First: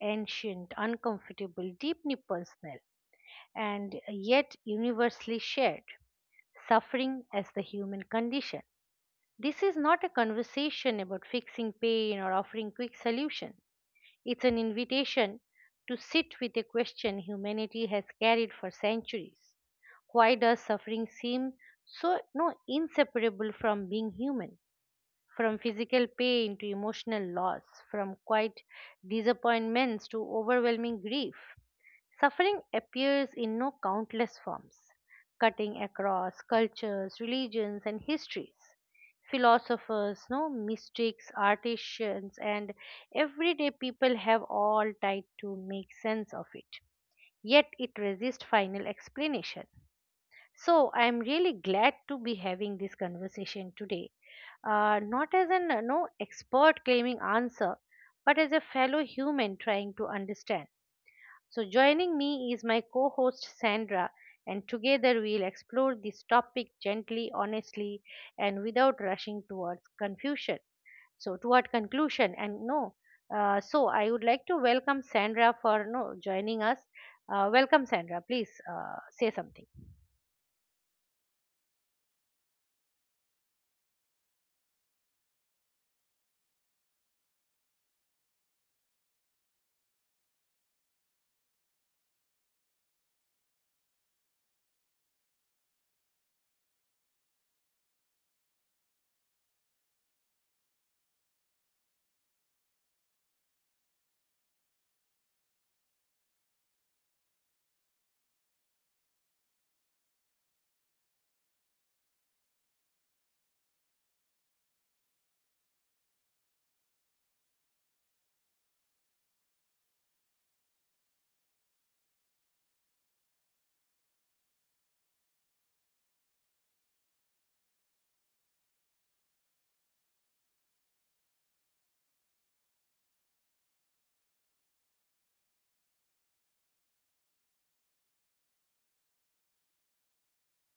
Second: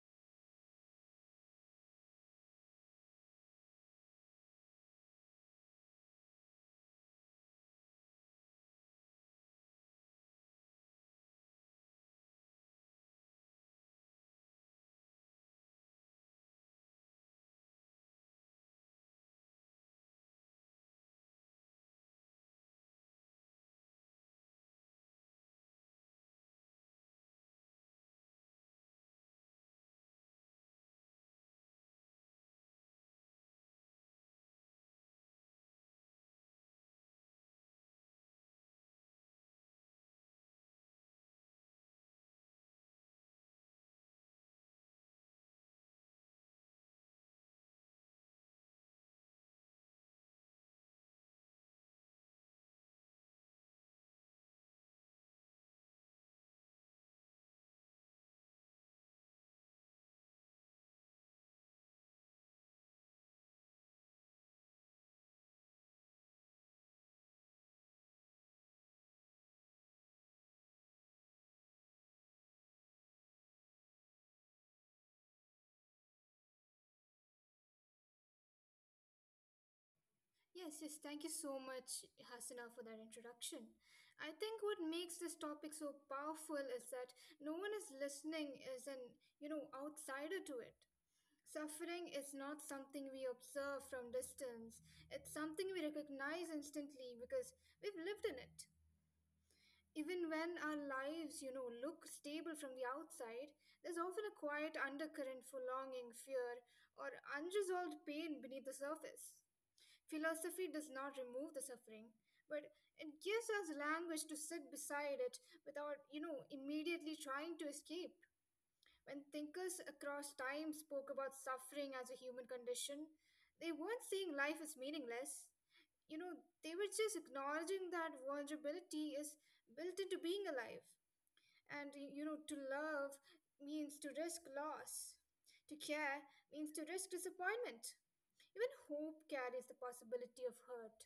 ancient, uncomfortable, deeply personal, and yet universally shared: suffering as the human condition. This is not a conversation about fixing pain or offering quick solutions, it's an invitation to sit with a question humanity has carried for centuries. Why does suffering seem so no, inseparable from being human? From physical pain to emotional loss, from quiet disappointments to overwhelming grief. Suffering appears in no countless forms, cutting across cultures, religions, and histories. Philosophers, no mystics, artisans, and everyday people have all tried to make sense of it. Yet it resists final explanation, so I'm really glad to be having this conversation today. Not as an no expert claiming answer, but as a fellow human trying to understand. So joining me is my co-host Sandra, and together we'll explore this topic gently, honestly, and without rushing towards confusion. So toward conclusion, and no. So I would like to welcome Sandra for no joining us. Welcome, Sandra, please say something. Yes, yes, thank you so much, Hasina, for that introduction. I think what makes this topic so powerful is that no one is listening as an outsider to it. Suffering is not something we observe from distance. It's something we recognize instantly because we've lived in it. Even when our lives, look stable from the outside, there's often a quiet undercurrent for longing, fear, or unresolved pain beneath the surface. Philosophy does not remove the suffering, but it gives us language to sit beside it without immediately trying to escape. When thinkers across time spoke about suffering as a human condition, they weren't saying life is meaningless. You know, they were just acknowledging that vulnerability is built into being alive. And to love means to risk loss. To care means to risk disappointment. Even hope carries the possibility of hurt.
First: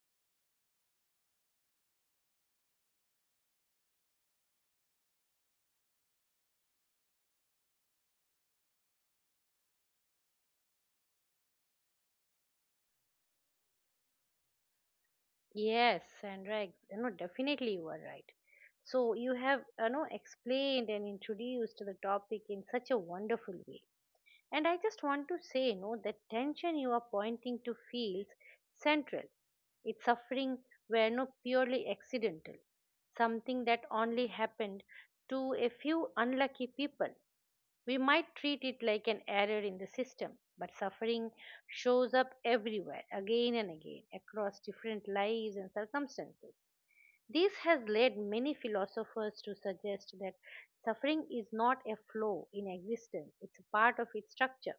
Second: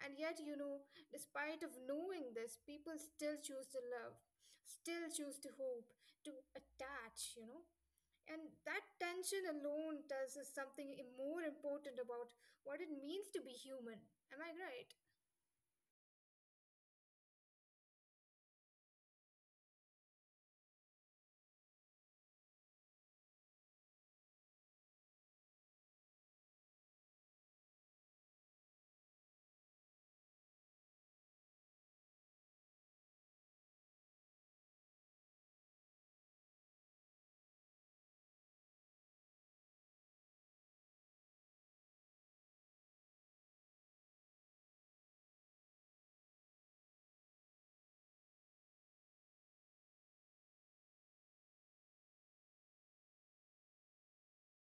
And yet, despite of knowing this, people still choose to love, still choose to hope, to attach, And that tension alone tells us something more important about what it means to be human. Am I right? Yes, Sandra, definitely you are right. So you have, you know, explained and introduced the topic in such a wonderful way. And I just want to say, no, the tension you are pointing to feels central. Its suffering were no purely accidental, something that only happened to a few unlucky people. We might treat it like an error in the system, but suffering shows up everywhere, again and again, across different lives and circumstances. This has led many philosophers to suggest that suffering is not a flaw in existence, it's a part of its structure.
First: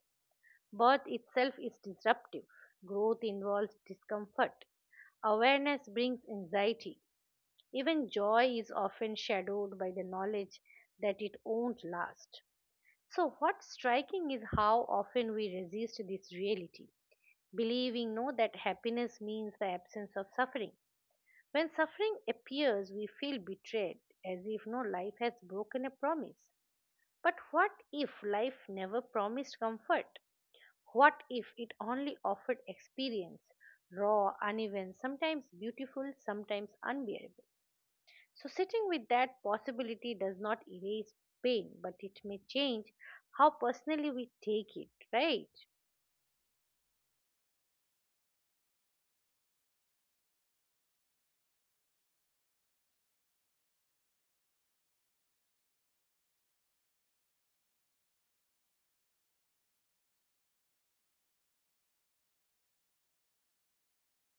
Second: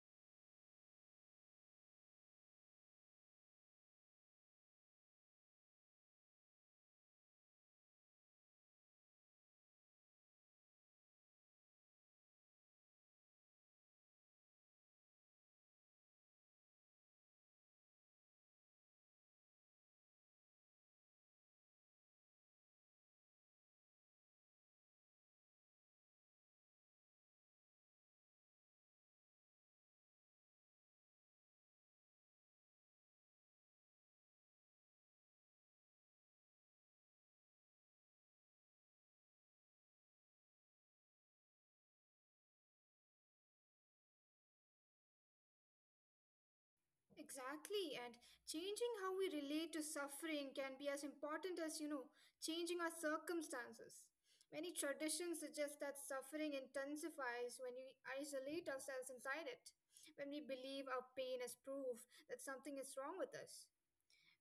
Birth itself is disruptive. Growth involves discomfort. Awareness brings anxiety. Even joy is often shadowed by the knowledge that it won't last. So what's striking is how often we resist this reality, believing no that happiness means the absence of suffering. When suffering appears, we feel betrayed, as if no life has broken a promise. But what if life never promised comfort? What if it only offered experience, raw, uneven, sometimes beautiful, sometimes unbearable? So sitting with that possibility does not erase pain, but it may change how personally we take it, right? Exactly, and changing how we relate to suffering can be as important as changing our circumstances. Many traditions suggest that suffering intensifies when we isolate ourselves inside it, when we believe our pain as proof that something is wrong with us.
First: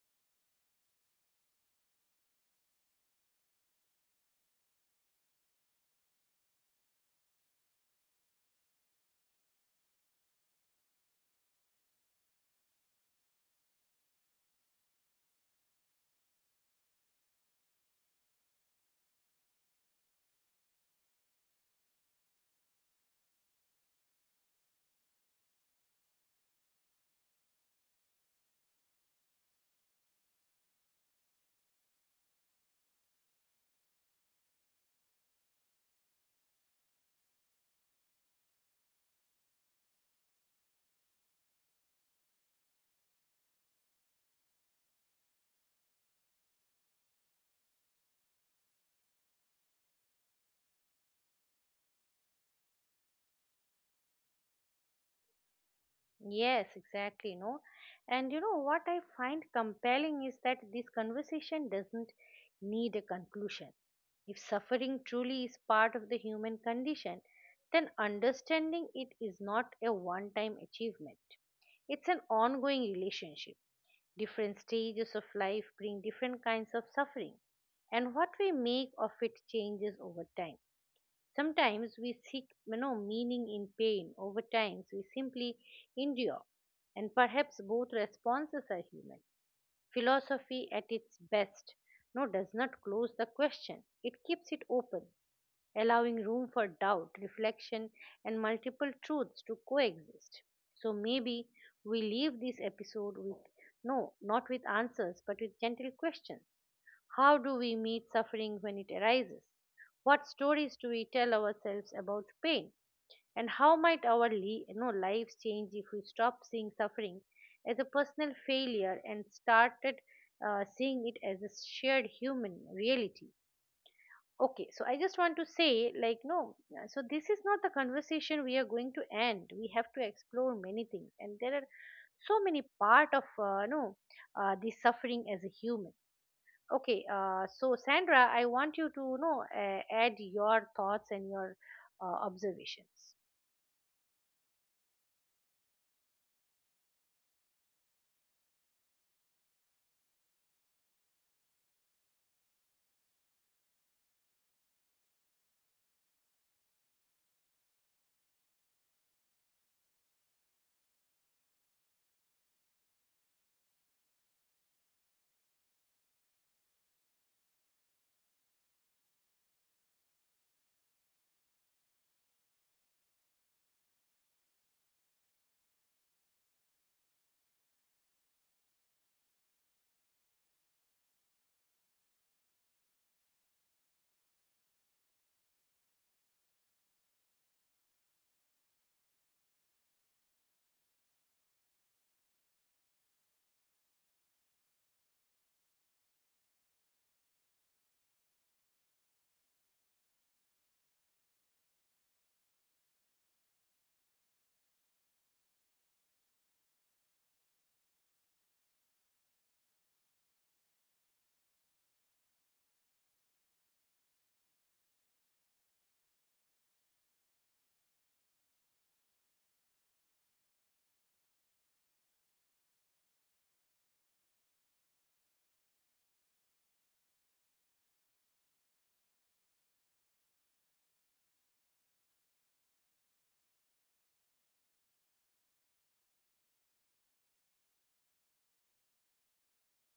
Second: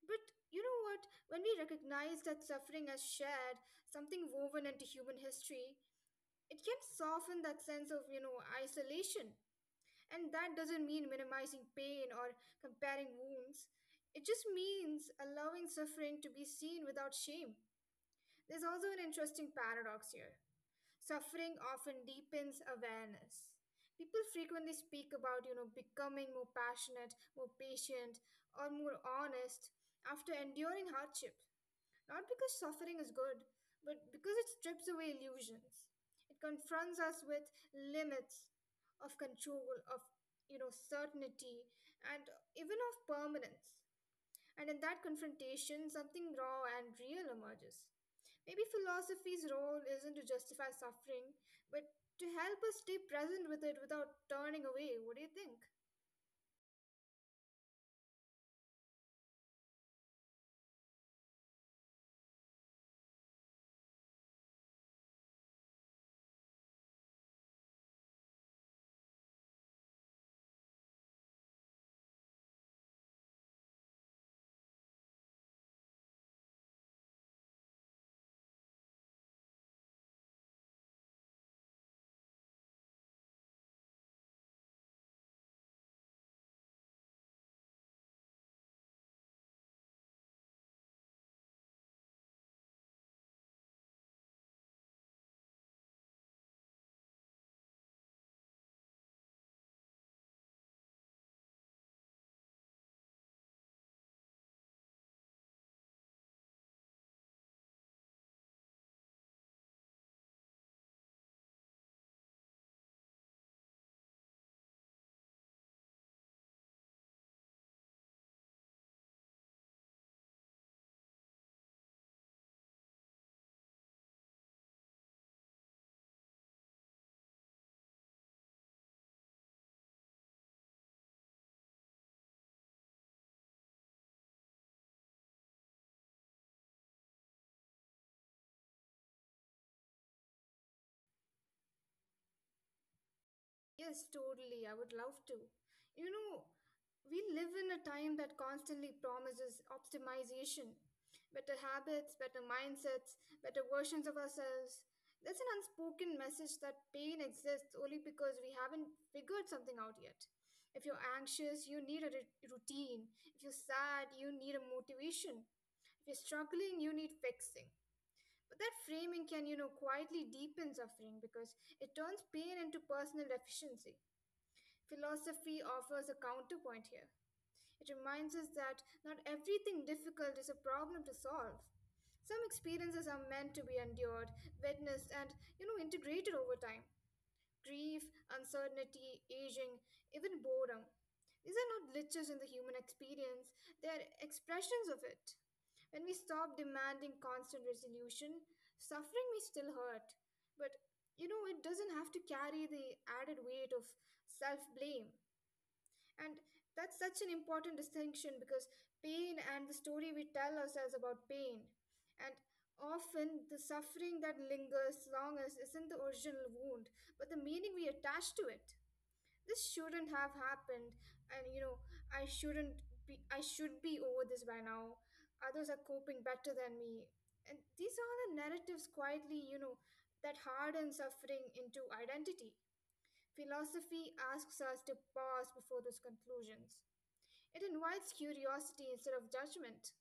But you know what? When we recognize that suffering as shared, something woven into human history, it can soften that sense of isolation. And that doesn't mean minimizing pain or comparing wounds. It just means allowing suffering to be seen without shame. There's also an interesting paradox here. Suffering often deepens awareness. People frequently speak about becoming more passionate, more patient, or more honest after enduring hardship. Not because suffering is good, but because it strips away illusions. It confronts us with limits of control, of certainty, and even of permanence. And in that confrontation, something raw and real emerges. Maybe philosophy's role isn't to justify suffering, but to help us stay present with it without turning away. What do you think? Yes, exactly, no. And you know what I find compelling is that this conversation doesn't need a conclusion. If suffering truly is part of the human condition, then understanding it is not a one time achievement. It's an ongoing relationship. Different stages of life bring different kinds of suffering, and what we make of it changes over time. Sometimes we seek, you know, meaning in pain, over times we simply endure, and perhaps both responses are human. Philosophy at its best no does not close the question. It keeps it open, allowing room for doubt, reflection, and multiple truths to coexist. So maybe we leave this episode with no, not with answers, but with gentle questions. How do we meet suffering when it arises? What stories do we tell ourselves about pain? And how might our lives change if we stop seeing suffering as a personal failure and started seeing it as a shared human reality? Okay, so I just want to say, so this is not the conversation we are going to end. We have to explore many things, and there are so many part of, no, the suffering as a human. Okay, so Sandra, I want you to, you know, add your thoughts and your observations. Yes, totally. I would love to. You know, we live in a time that constantly promises optimization, better habits, better mindsets, better versions of ourselves. That's an unspoken message that pain exists only because we haven't figured something out yet. If you're anxious, you need a routine. If you're sad, you need a motivation. If you're struggling, you need fixing. But that framing can quietly deepen suffering because it turns pain into personal deficiency. Philosophy offers a counterpoint here. It reminds us that not everything difficult is a problem to solve. Some experiences are meant to be endured, witnessed, and integrated over time. Grief, uncertainty, aging, even boredom. These are not glitches in the human experience, they are expressions of it. When we stop demanding constant resolution, suffering may still hurt, but it doesn't have to carry the added weight of self blame. And that's such an important distinction because pain and the story we tell ourselves about pain. And often the suffering that lingers longest isn't the original wound, but the meaning we attach to it. This shouldn't have happened, and I shouldn't be, I should be over this by now. Others are coping better than me. And these are all the narratives quietly, that harden suffering into identity. Philosophy asks us to pause before those conclusions. It invites curiosity instead of judgment.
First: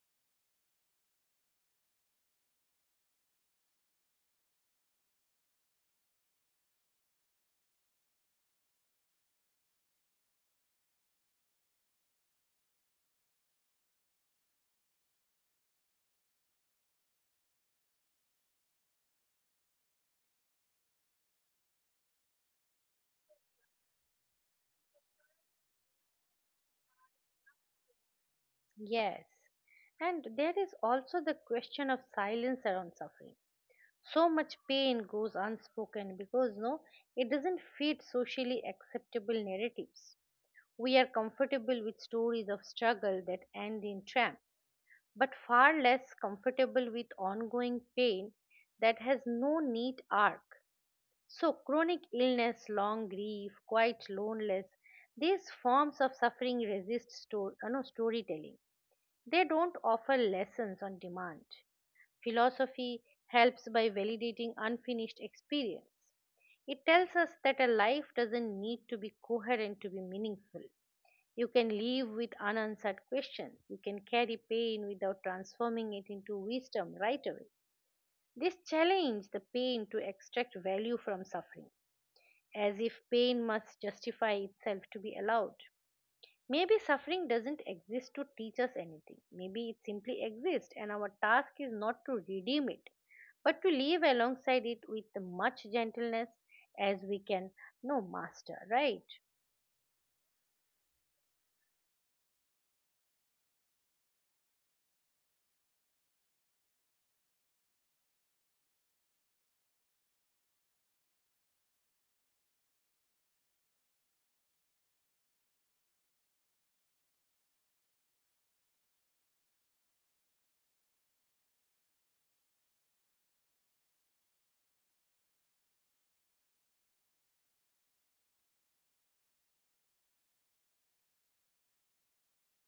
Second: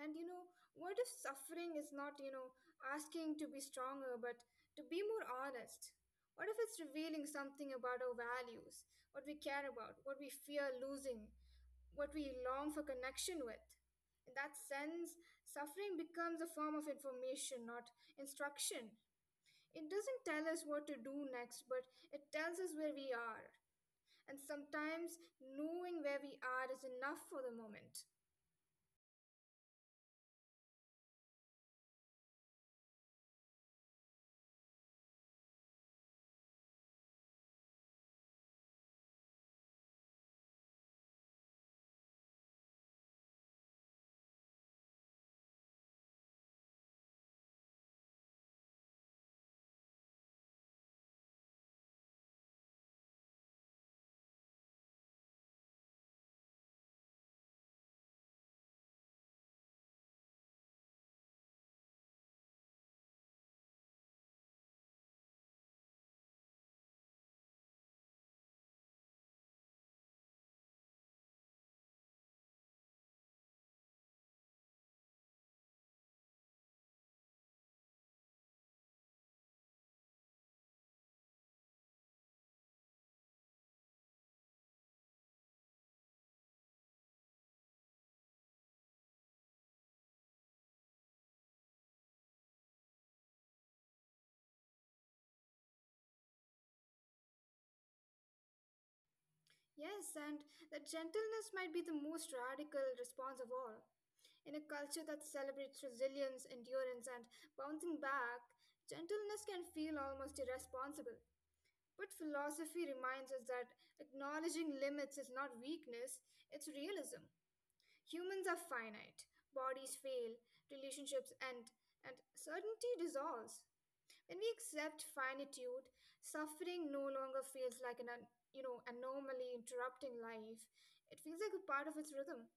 And what if suffering is not asking to be stronger, but to be more honest? What if it's revealing something about our values, what we care about, what we fear losing, what we long for connection with? In that sense, suffering becomes a form of information, not instruction. It doesn't tell us what to do next, but it tells us where we are. And sometimes knowing where we are is enough for the moment. Yes, and there is also the question of silence around suffering. So much pain goes unspoken because it doesn't fit socially acceptable narratives. We are comfortable with stories of struggle that end in triumph, but far less comfortable with ongoing pain that has no neat arc. So, chronic illness, long grief, quite loneliness, these forms of suffering resist storytelling. They don't offer lessons on demand. Philosophy helps by validating unfinished experience. It tells us that a life doesn't need to be coherent to be meaningful. You can live with unanswered questions. You can carry pain without transforming it into wisdom right away. This challenge the pain to extract value from suffering, as if pain must justify itself to be allowed. Maybe suffering doesn't exist to teach us anything. Maybe it simply exists, and our task is not to redeem it, but to live alongside it with much gentleness as we can no master, right? Yes, and that gentleness might be the most radical response of all. In a culture that celebrates resilience, endurance, and bouncing back, gentleness can feel almost irresponsible. But philosophy reminds us that acknowledging limits is not weakness, it's realism. Humans are finite, bodies fail, relationships end, and certainty dissolves. When we accept finitude, suffering no longer feels like an anomaly interrupting life. It feels like a part of its rhythm.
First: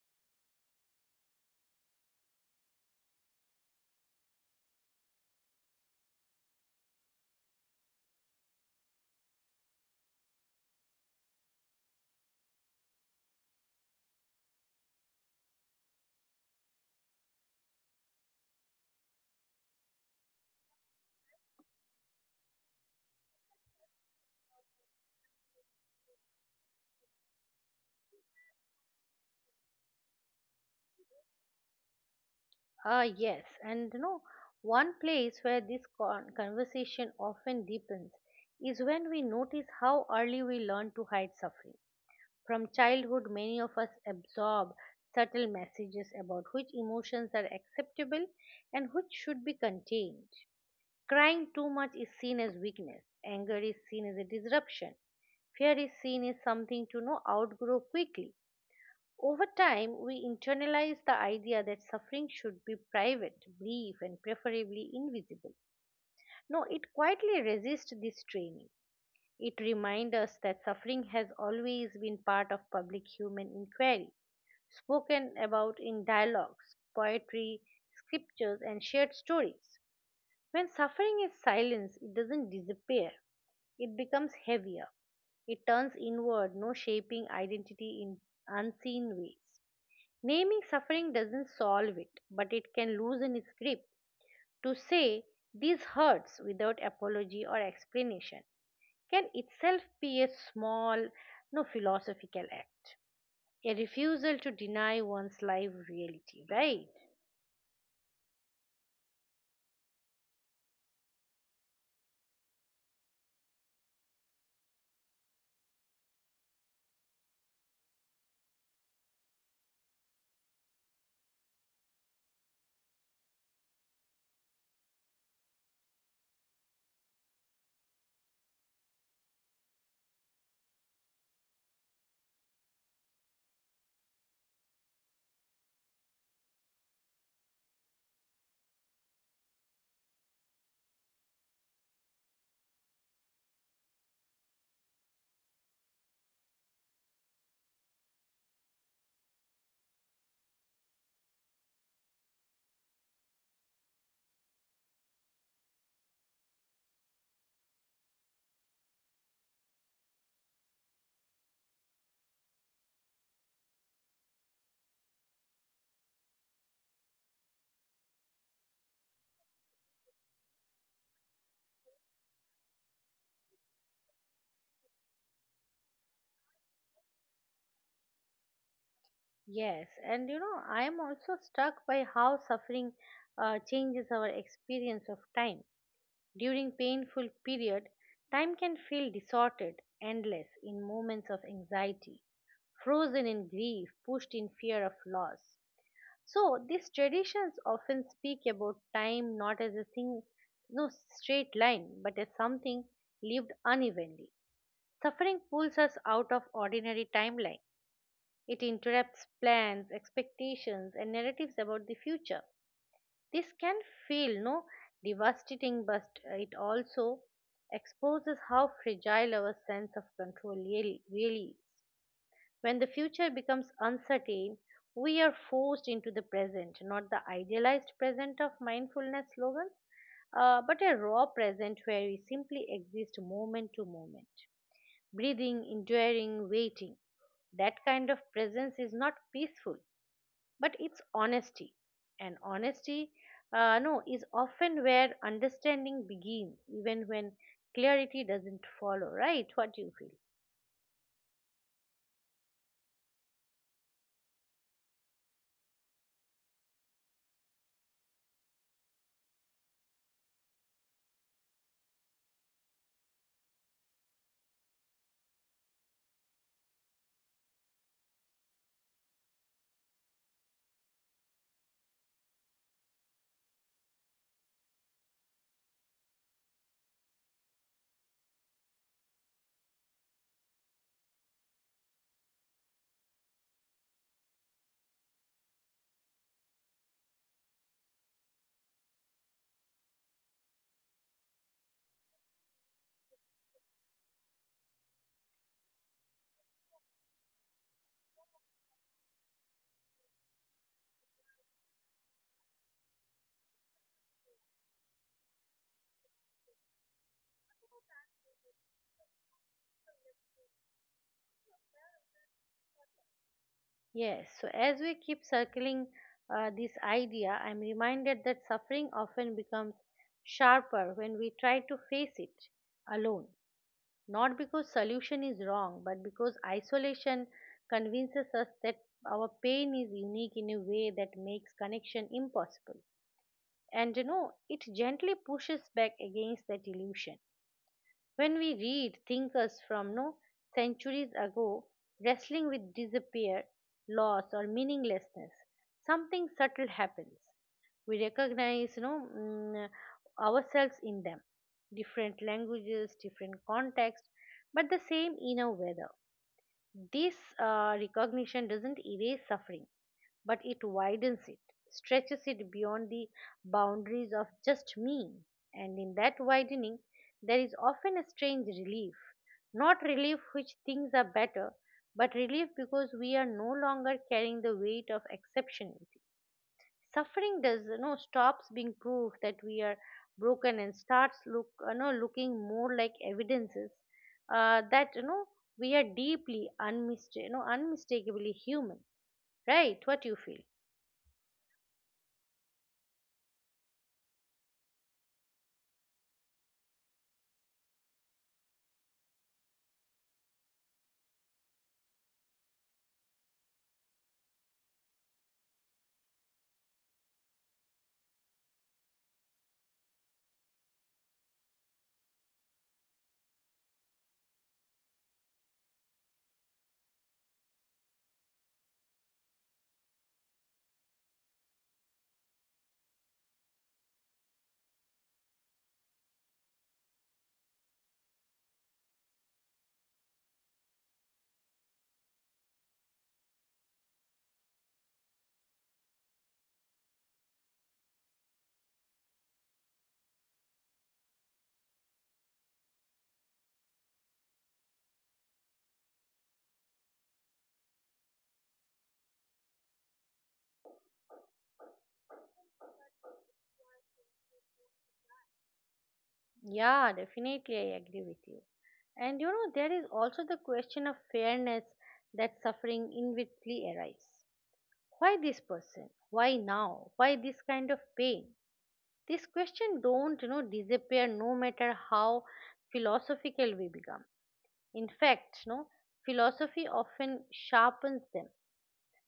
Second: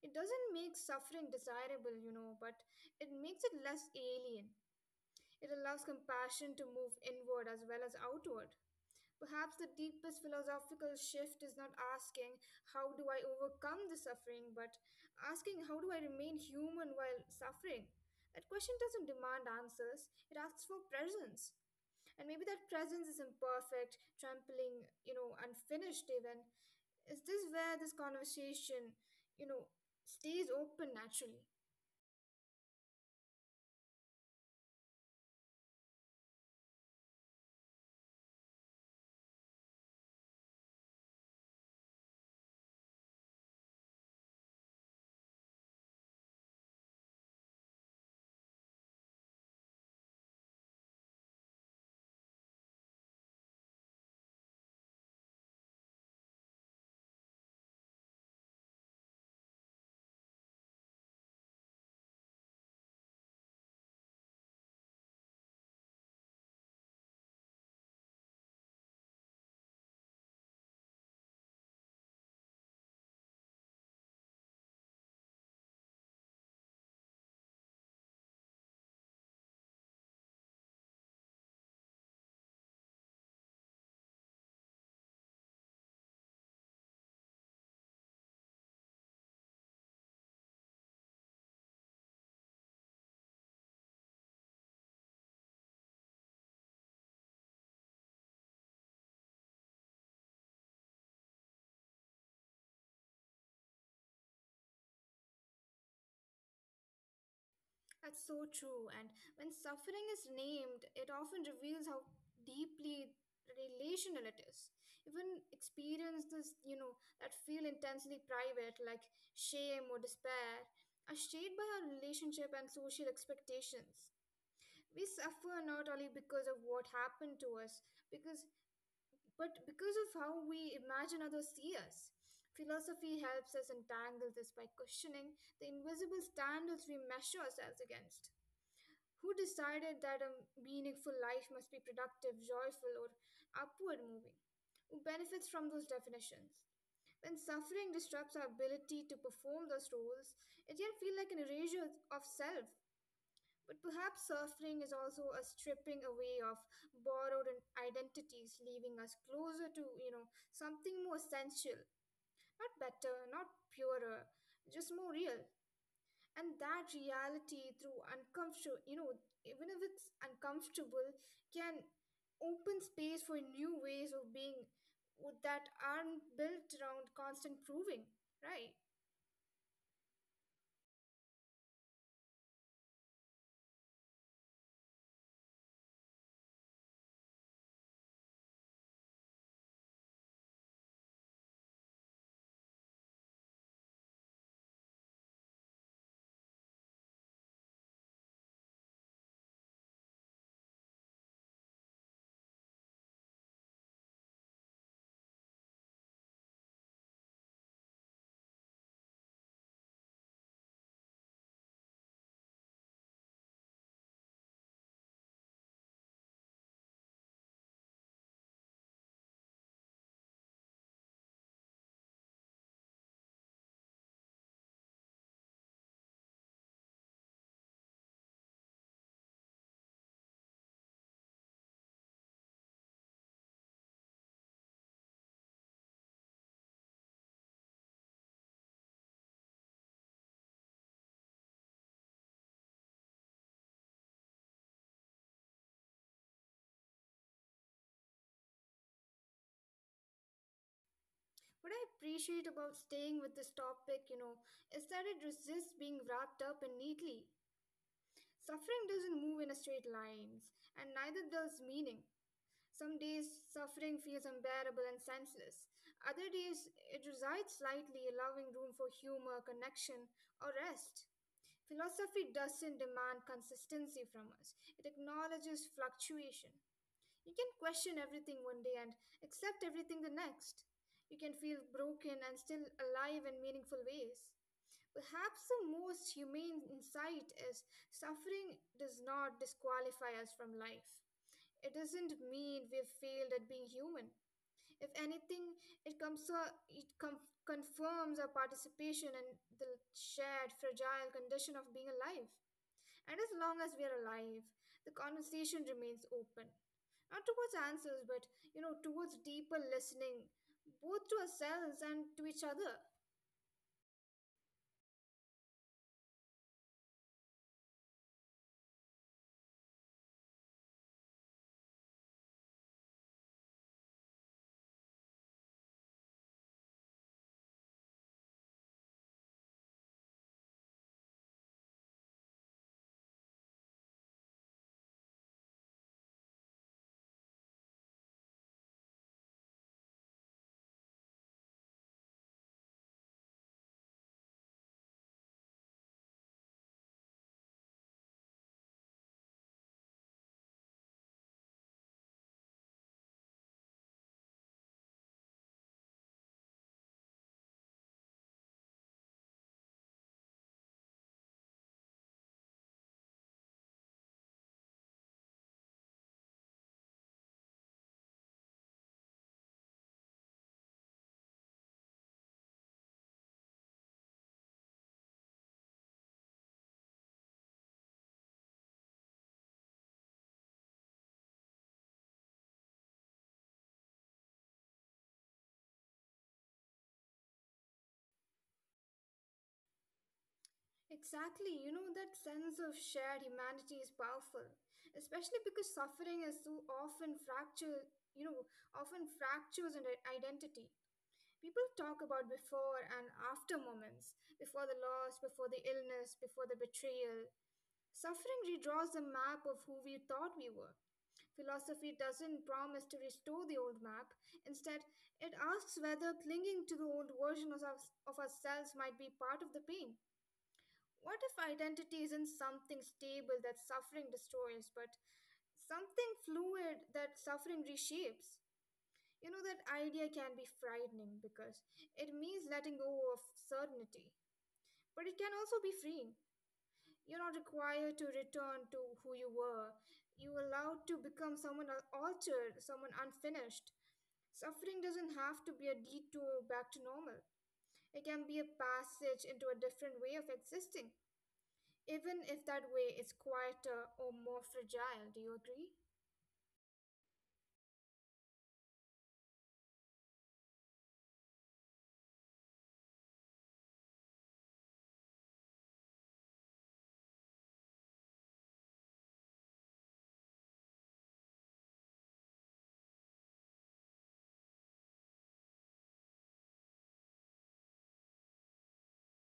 It doesn't make suffering desirable, but it makes it less alien. It allows compassion to move inward as well as outward. Perhaps the deepest philosophical shift is not asking, how do I overcome the suffering, but asking, how do I remain human while suffering? That question doesn't demand answers, it asks for presence, and maybe that presence is imperfect, trampling, unfinished, even. Is this where this conversation, you know stays open naturally? Ah, yes, and you know, one place where conversation often deepens is when we notice how early we learn to hide suffering. From childhood, many of us absorb subtle messages about which emotions are acceptable and which should be contained. Crying too much is seen as weakness, anger is seen as a disruption, fear is seen as something to know outgrow quickly. Over time, we internalize the idea that suffering should be private, brief, and preferably invisible. No, it quietly resists this training. It reminds us that suffering has always been part of public human inquiry, spoken about in dialogues, poetry, scriptures, and shared stories. When suffering is silenced, it doesn't disappear, it becomes heavier. It turns inward, no shaping identity in unseen ways. Naming suffering doesn't solve it, but it can loosen its grip. To say this hurts without apology or explanation can itself be a small, no philosophical act, a refusal to deny one's life reality, right? That's so true, and when suffering is named, it often reveals how deeply relational it is. Even experiences, that feel intensely private, like shame or despair, are shaped by our relationship and social expectations. We suffer not only because of what happened to us, because but because of how we imagine others see us. Philosophy helps us untangle this by questioning the invisible standards we measure ourselves against. Who decided that a meaningful life must be productive, joyful, or upward moving? Who benefits from those definitions? When suffering disrupts our ability to perform those roles, it can feel like an erasure of self, but perhaps suffering is also a stripping away of borrowed identities, leaving us closer to, something more essential, not better, not purer, just more real. And that reality, through uncomfortable, you know, even if it's uncomfortable, can open space for new ways of being that aren't built around constant proving, right? Yes, and you know, I am also struck by how suffering changes our experience of time. During painful period, time can feel distorted, endless in moments of anxiety, frozen in grief, pushed in fear of loss. So these traditions often speak about time not as a thing, no straight line, but as something lived unevenly. Suffering pulls us out of ordinary timeline. It interrupts plans, expectations, and narratives about the future. This can feel no devastating, but it also exposes how fragile our sense of control really is. When the future becomes uncertain, we are forced into the present, not the idealized present of mindfulness slogans, but a raw present where we simply exist moment to moment, breathing, enduring, waiting. That kind of presence is not peaceful, but it's honesty. And honesty, no, is often where understanding begins, even when clarity doesn't follow, right? What do you feel? What I appreciate about staying with this topic, is that it resists being wrapped up in neatly. Suffering doesn't move in a straight lines, and neither does meaning. Some days suffering feels unbearable and senseless. Other days it resides lightly, allowing room for humor, connection, or rest. Philosophy doesn't demand consistency from us. It acknowledges fluctuation. You can question everything one day and accept everything the next. You can feel broken and still alive in meaningful ways. Perhaps the most humane insight is suffering does not disqualify us from life. It doesn't mean we've failed at being human. If anything, it comes confirms our participation in the shared fragile condition of being alive. And as long as we are alive, the conversation remains open. Not towards answers, but towards deeper listening, both to ourselves and to each other. Yes, so as we keep circling this idea, I'm reminded that suffering often becomes sharper when we try to face it alone. Not because solution is wrong, but because isolation convinces us that our pain is unique in a way that makes connection impossible, and you know it gently pushes back against that illusion. When we read thinkers from no centuries ago wrestling with disappear, loss, or meaninglessness, something subtle happens. We recognize, ourselves in them. Different languages, different contexts, but the same inner weather. This recognition doesn't erase suffering, but it widens it, stretches it beyond the boundaries of just me. And in that widening, there is often a strange relief. Not relief which things are better, but relief because we are no longer carrying the weight of exceptionality. Suffering does you know stops being proof that we are broken and starts looking more like evidences that we are deeply unmistakably human. Right? What you feel? Exactly, that sense of shared humanity is powerful, especially because suffering is so often fractured, often fractures and identity. People talk about before and after moments, before the loss, before the illness, before the betrayal. Suffering redraws the map of who we thought we were. Philosophy doesn't promise to restore the old map. Instead, it asks whether clinging to the old version of ourselves might be part of the pain. What if identity isn't something stable that suffering destroys, but something fluid that suffering reshapes? That idea can be frightening because it means letting go of certainty, but it can also be freeing. You're not required to return to who you were, you are allowed to become someone altered, someone unfinished. Suffering doesn't have to be a detour back to normal. It can be a passage into a different way of existing, even if that way is quieter or more fragile. Do you agree? Yeah, definitely I agree with you. And you know, there is also the question of fairness that suffering inevitably arises. Why this person? Why now? Why this kind of pain? These questions don't, you know, disappear no matter how philosophical we become. In fact, no, philosophy often sharpens them.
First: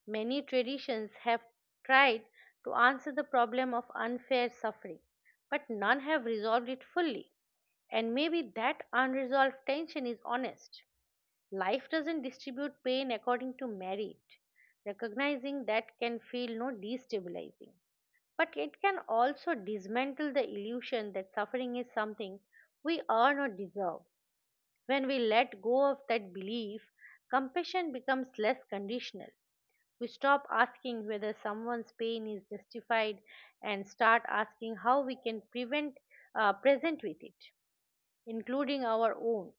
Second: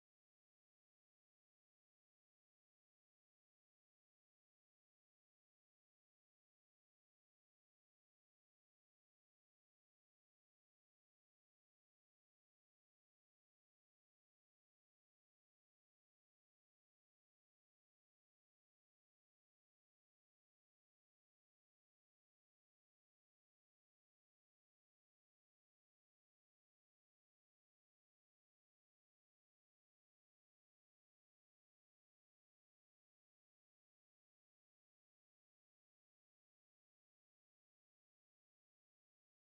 Many traditions have tried to answer the problem of unfair suffering, but none have resolved it fully. And maybe that unresolved tension is honest. Life doesn't distribute pain according to merit. Recognizing that can feel no destabilizing. But it can also dismantle the illusion that suffering is something we earn or deserve. When we let go of that belief, compassion becomes less conditional. We stop asking whether someone's pain is justified and start asking how we can prevent present with it, including our own.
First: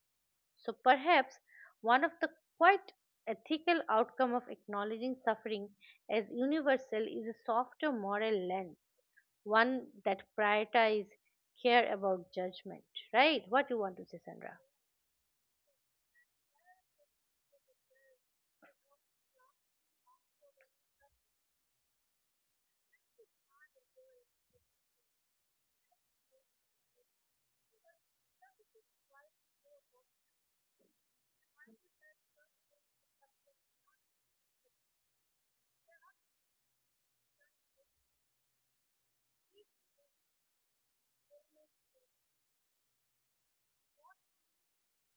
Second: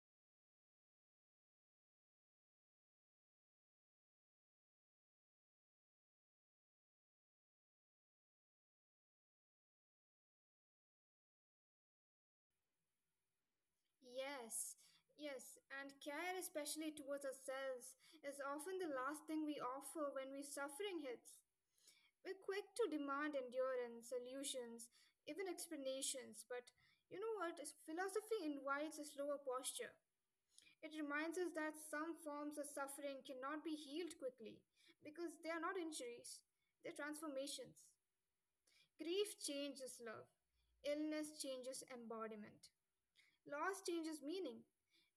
So perhaps one of the quite ethical outcome of acknowledging suffering as universal is a softer moral lens, one that prioritizes care about judgment, right? What you want to say, Sandra? Yes, yes, and care, especially towards ourselves, is often the last thing we offer when we suffering hits. We're quick to demand endurance, solutions, even explanations, but you know what? Philosophy invites a slower posture. It reminds us that some forms of suffering cannot be healed quickly because they are not injuries, they're transformations. Grief changes love, illness changes embodiment, loss changes meaning.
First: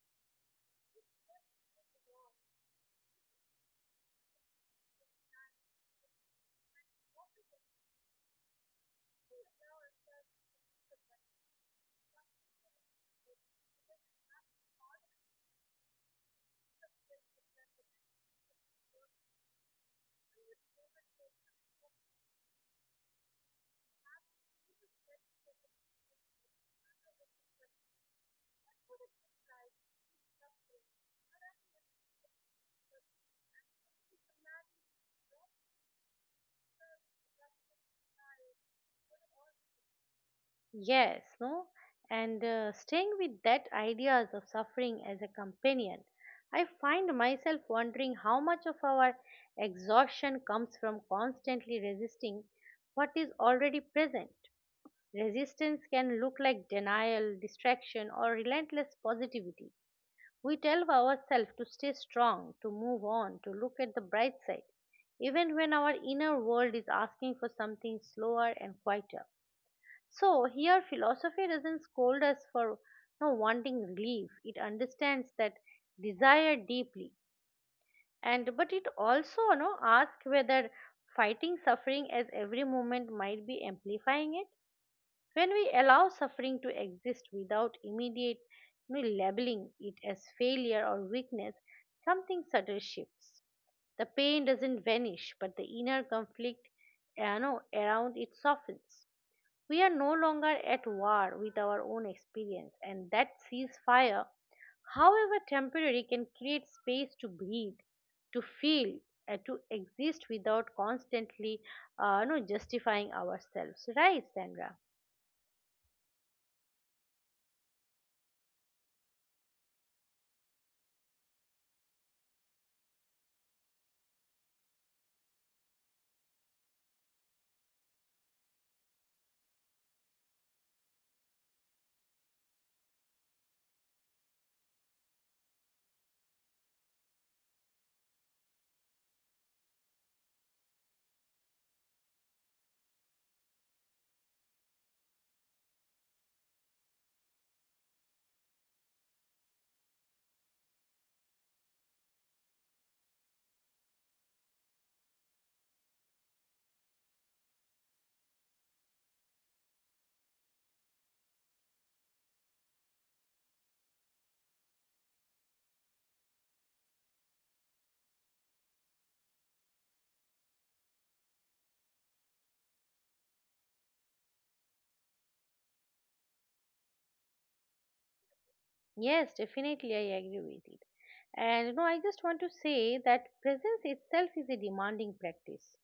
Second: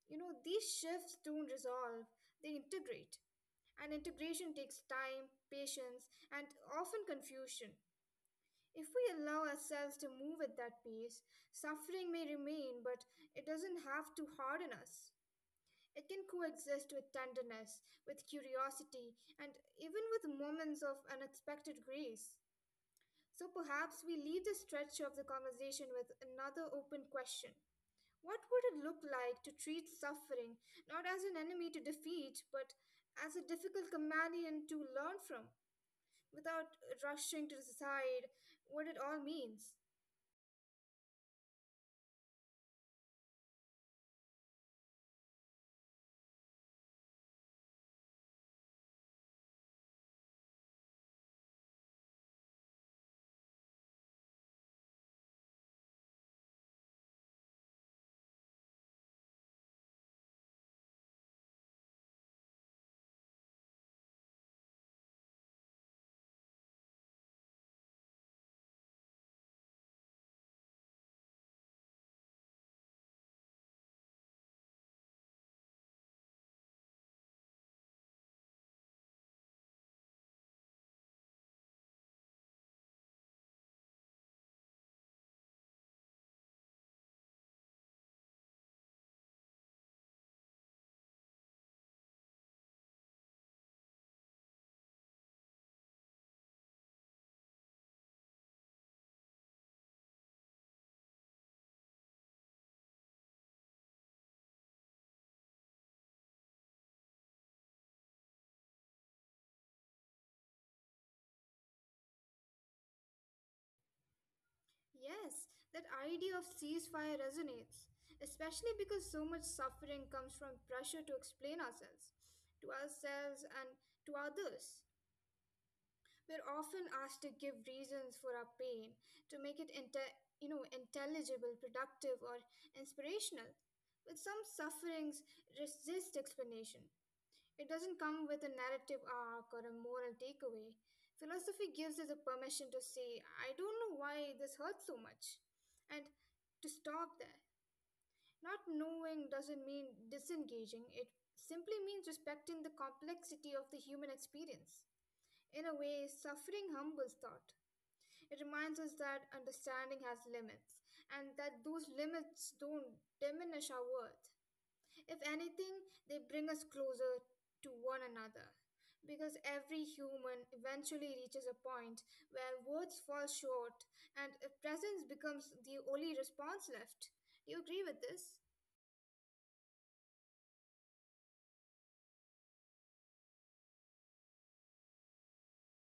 These shifts don't resolve, they integrate. And integration takes time, patience, and often confusion. If we allow ourselves to move at that pace, suffering may remain, but it doesn't have to harden us. It can coexist with tenderness, with curiosity, and even with moments of unexpected grace. So perhaps we leave the stretch of the conversation with another open question. What would it look like to treat suffering not as an enemy to defeat, but as a difficult companion to learn from, without rushing to decide what it all means? Yes no and staying with that ideas of suffering as a companion, I find myself wondering how much of our exhaustion comes from constantly resisting what is already present. Resistance can look like denial, distraction, or relentless positivity. We tell ourselves to stay strong, to move on, to look at the bright side, even when our inner world is asking for something slower and quieter. So here philosophy doesn't scold us for no wanting relief. It understands that desire deeply, and but it also no asks whether fighting suffering as every moment might be amplifying it when we allow suffering to exist without immediate labeling it as failure or weakness, something subtle shifts. The pain doesn't vanish, but the inner conflict around it softens. We are no longer at war with our own experience, and that ceasefire, however temporary, can create space to breathe, to feel, and to exist without constantly justifying ourselves. Right, Sandra? Yes, that idea of ceasefire resonates, especially because so much suffering comes from pressure to explain ourselves, to ourselves and to others. We're often asked to give reasons for our pain, to make it intelligible, productive, or inspirational. But some sufferings resist explanation, it doesn't come with a narrative arc or a moral takeaway. Philosophy gives us a permission to say, I don't know why this hurts so much, and to stop there. Not knowing doesn't mean disengaging, it simply means respecting the complexity of the human experience. In a way, suffering humbles thought. It reminds us that understanding has limits, and that those limits don't diminish our worth. If anything, they bring us closer to one another. Because every human eventually reaches a point where words fall short and presence becomes the only response left. Do you agree with this? Yes, definitely, I agree with it. And you know, I just want to say that presence itself is a demanding practice.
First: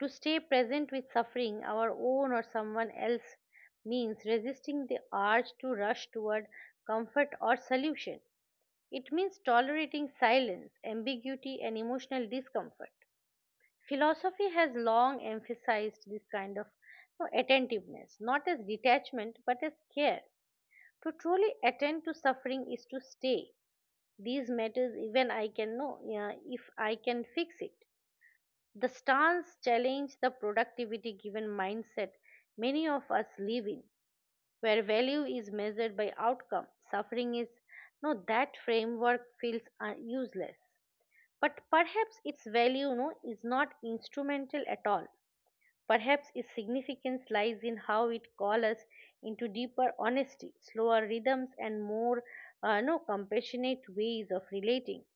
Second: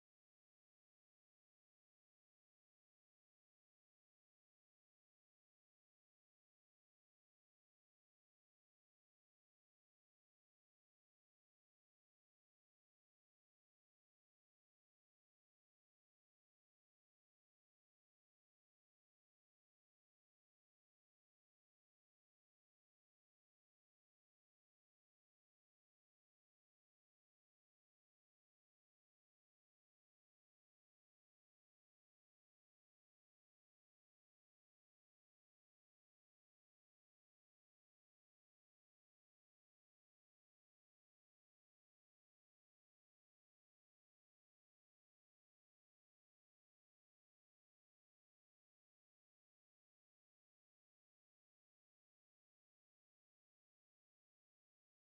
To stay present with suffering, our own or someone else, means resisting the urge to rush toward comfort or solution. It means tolerating silence, ambiguity, and emotional discomfort. Philosophy has long emphasized this kind of attentiveness, not as detachment, but as care. To truly attend to suffering is to stay these matters even I can know if I can fix it. The stance challenge the productivity given mindset many of us live in, where value is measured by outcome. Suffering is no that framework feels useless. But perhaps its value no is not instrumental at all. Perhaps its significance lies in how it calls us into deeper honesty, slower rhythms, and more no compassionate ways of relating.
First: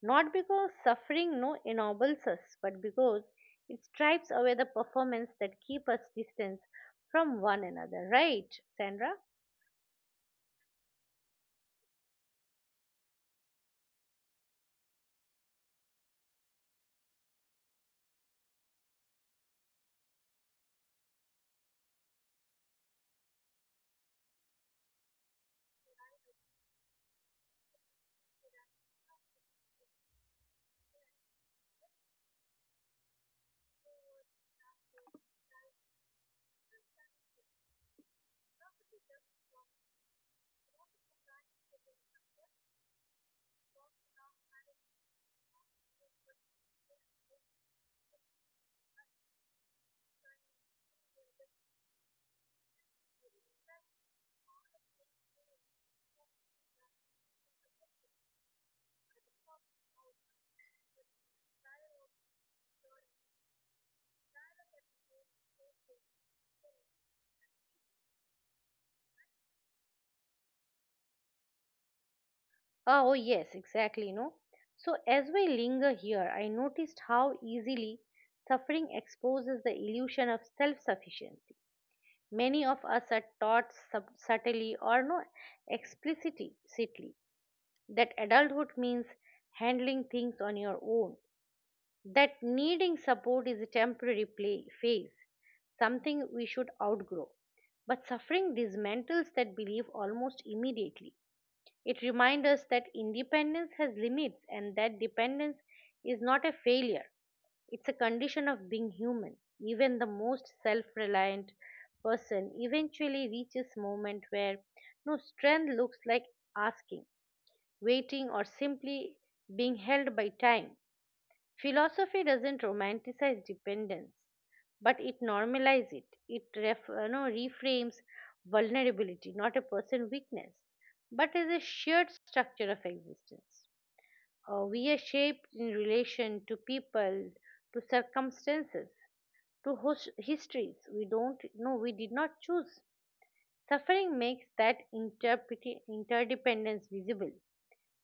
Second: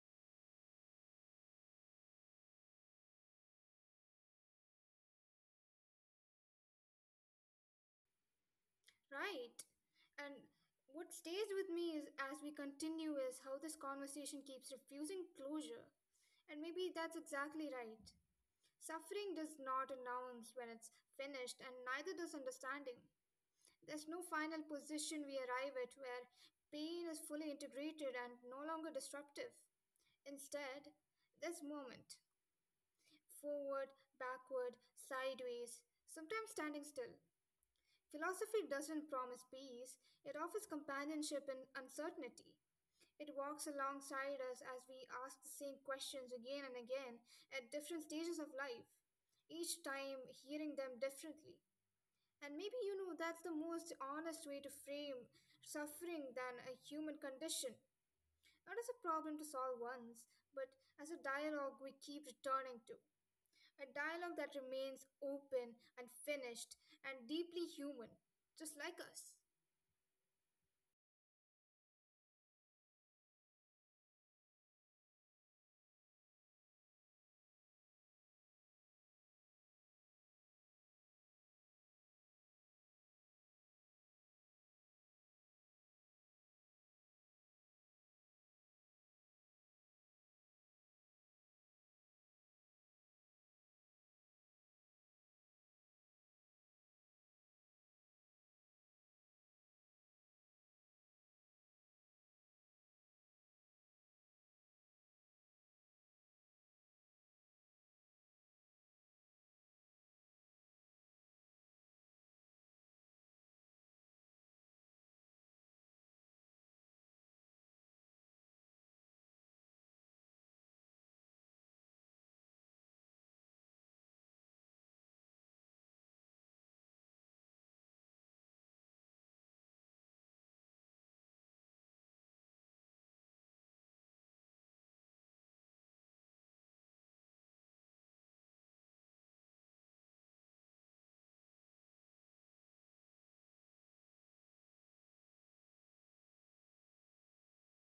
Not because suffering no ennobles us, but because it stripes away the performance that keep us distant from one another, right, Sandra? Right. And what stays with me is as we continue is how this conversation keeps refusing closure. And maybe that's exactly right. Suffering does not announce when it's finished, and neither does understanding. There's no final position we arrive at where pain is fully integrated and no longer disruptive. Instead, there's movement forward, backward, sideways, sometimes standing still. Philosophy doesn't promise peace, it offers companionship in uncertainty. It walks alongside us as we ask the same questions again and again at different stages of life, each time hearing them differently. And maybe you know that's the most honest way to frame suffering than a human condition. Not as a problem to solve once, but as a dialogue we keep returning to. A dialogue that remains open and finished and deeply human, just like us. Ah, oh yes, exactly, no. So as we linger here, I noticed how easily suffering exposes the illusion of self-sufficiency. Many of us are taught subtly or no explicitly that adulthood means handling things on your own that needing support is a temporary play, phase, something we should outgrow. But suffering dismantles that belief almost immediately. It reminds us that independence has limits and that dependence is not a failure. It's a condition of being human. Even the most self reliant person eventually reaches moment where no strength looks like asking, waiting, or simply being held by time philosophy doesn't romanticize dependence but it normalizes it it reframes vulnerability not a person weakness but as a shared structure of existence we are shaped in relation to people to circumstances to histories we don't know we did not choose suffering makes that interdependence visible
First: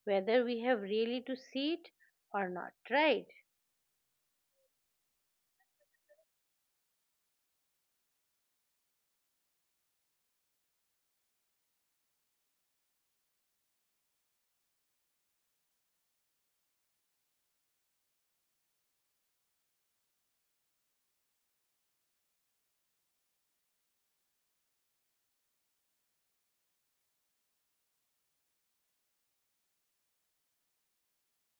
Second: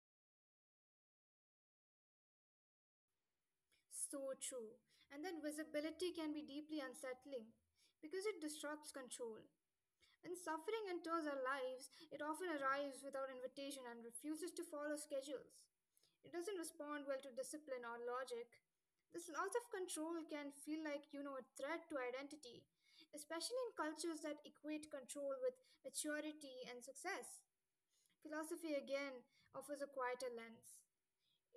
whether we have really to see it or not right. So true. And that visibility can be deeply unsettling because it disrupts control. When suffering enters our lives, it often arrives without invitation and refuses to follow schedules. It doesn't respond well to discipline or logic. This loss of control can feel like, you know, a threat to identity, especially in cultures that equate control with maturity and success. Philosophy again offers a quieter lens.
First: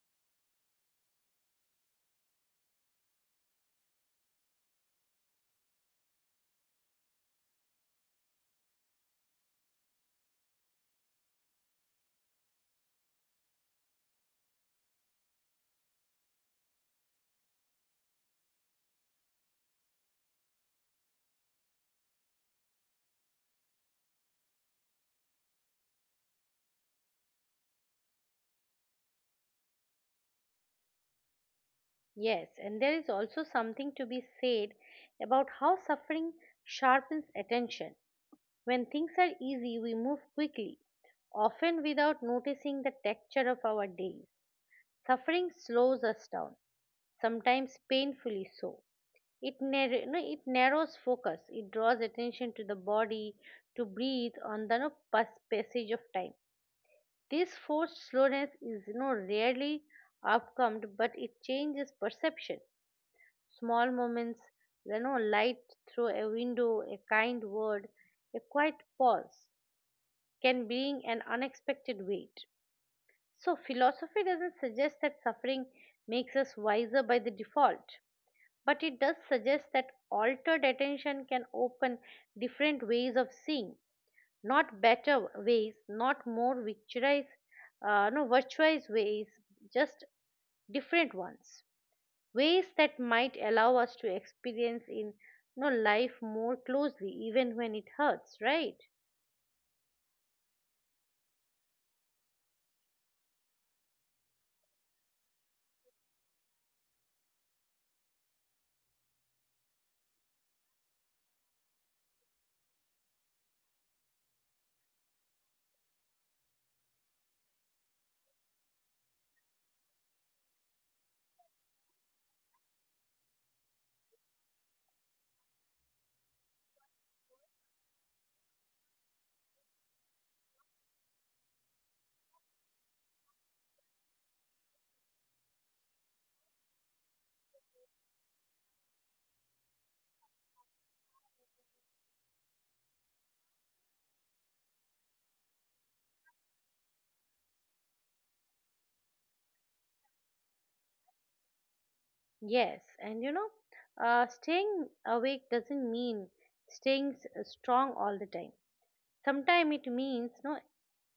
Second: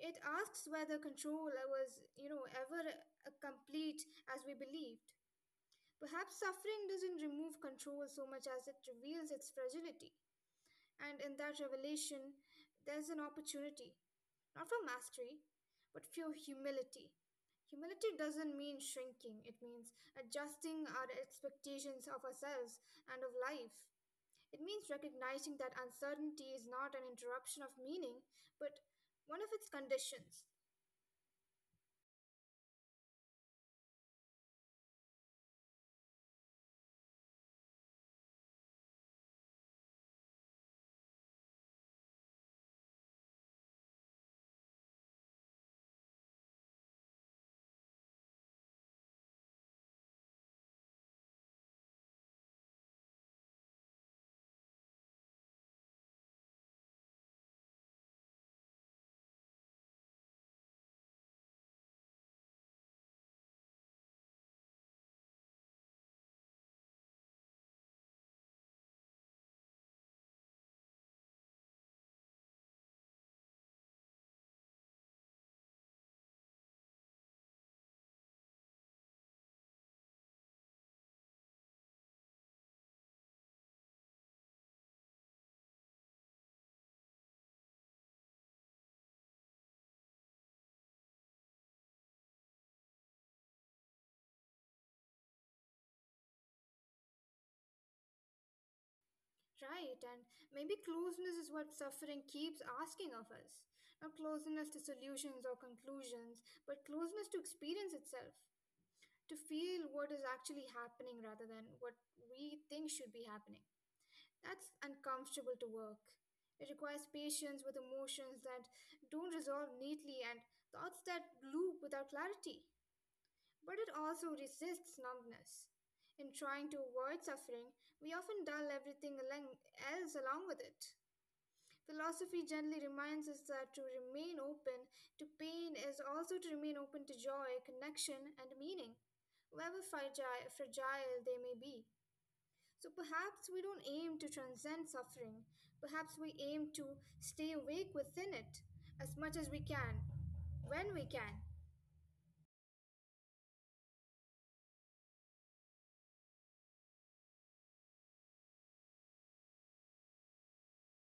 It asks whether control was, you know, ever a complete as we believed. Perhaps suffering doesn't remove control so much as it reveals its fragility. And in that revelation, there's an opportunity not for mastery, but for humility. Humility doesn't mean shrinking, it means adjusting our expectations of ourselves and of life. It means recognizing that uncertainty is not an interruption of meaning, but one of its conditions. Yes, and there is also something to be said about how suffering sharpens attention. When things are easy, we move quickly, often without noticing the texture of our days. Suffering slows us down, sometimes painfully so. It, narr- no, it narrows focus, it draws attention to the body, to breathe on the no, passage of time. This forced slowness is no rarely outcomed, but it changes perception small moments, light through a window, a kind word, a quiet pause can bring an unexpected weight. So, philosophy doesn't suggest that suffering makes us wiser by the default, but it does suggest that altered attention can open different ways of seeing, not better ways, not more victorized, no, virtuous ways, just different ones ways that might allow us to experience in life more closely even when it hurts right. Right, and maybe closeness is what suffering keeps asking of us. Not closeness to solutions or conclusions, but closeness to experience itself, to feel what is actually happening rather than what we think should be happening. That's uncomfortable to work. It requires patience with emotions that don't resolve neatly and thoughts that loop without clarity. But it also resists numbness. In trying to avoid suffering, we often dull else along with it. Philosophy gently reminds us that to remain open to pain is also to remain open to joy, connection, and meaning, however fragile they may be. So perhaps we don't aim to transcend suffering. Perhaps we aim to stay awake within it as much as we can, when we can. Yes, and staying awake doesn't mean staying strong all the time sometimes it means no.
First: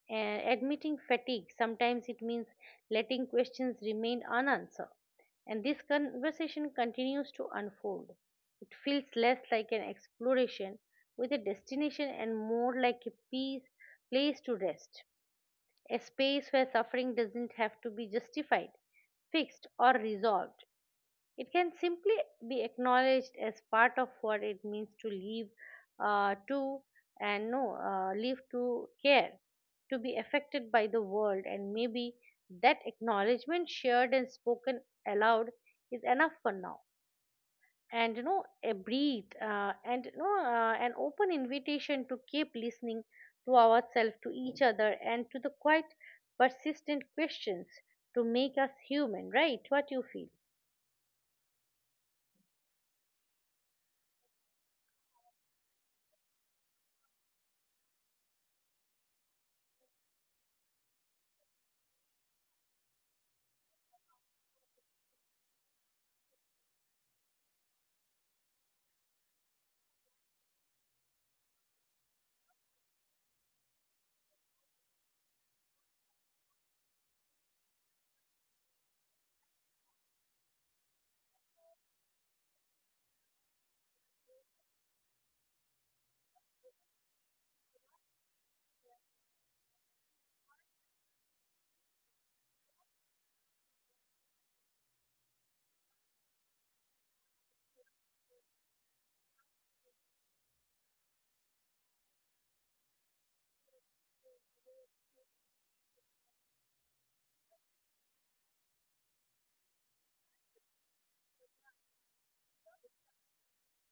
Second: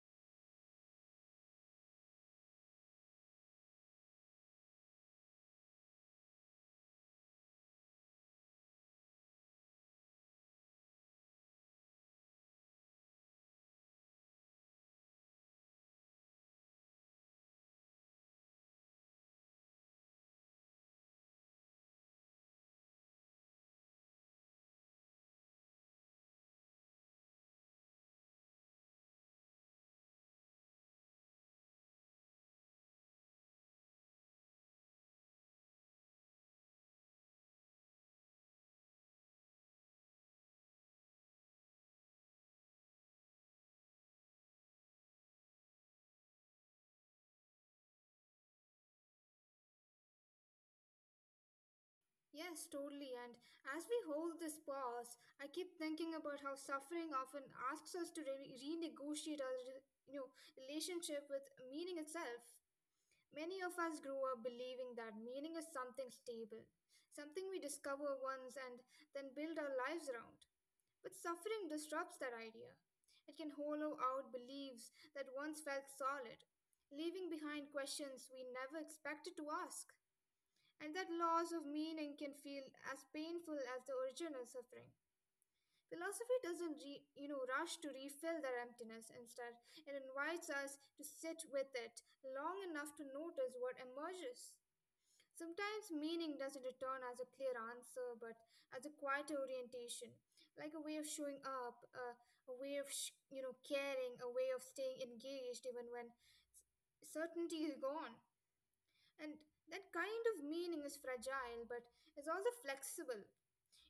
Admitting fatigue, sometimes it means letting questions remain unanswered. And this conversation continues to unfold. It feels less like an exploration with a destination and more like a peace, place to rest, a space where suffering doesn't have to be justified, fixed, or resolved. It can simply be acknowledged as part of what it means to live, to and no, live to care, to be affected by the world, and maybe that acknowledgement, shared and spoken aloud, is enough for now. And a breathe, an open invitation to keep listening to ourselves, to each other, and to the quiet, persistent questions to make us human. Right? What you feel? Yes, totally. And as we hold this pause, I keep thinking about how suffering often asks us to renegotiate our you know, relationship with meaning itself. Many of us grow up believing that meaning is something stable, something we discover once and then build our lives around. But suffering disrupts that idea. It can hollow out beliefs that once felt solid, leaving behind questions we never expected to ask. And that loss of meaning can feel as painful as the original suffering. Philosophy doesn't, you know, rush to refill that emptiness. Instead, it invites us to sit with it long enough to notice what emerges. Sometimes meaning doesn't return as a clear answer, but as a quiet orientation, like a way of showing up, a way of you know caring, a way of staying engaged even when certainty is gone. And that kind of meaning is fragile, but is also flexible.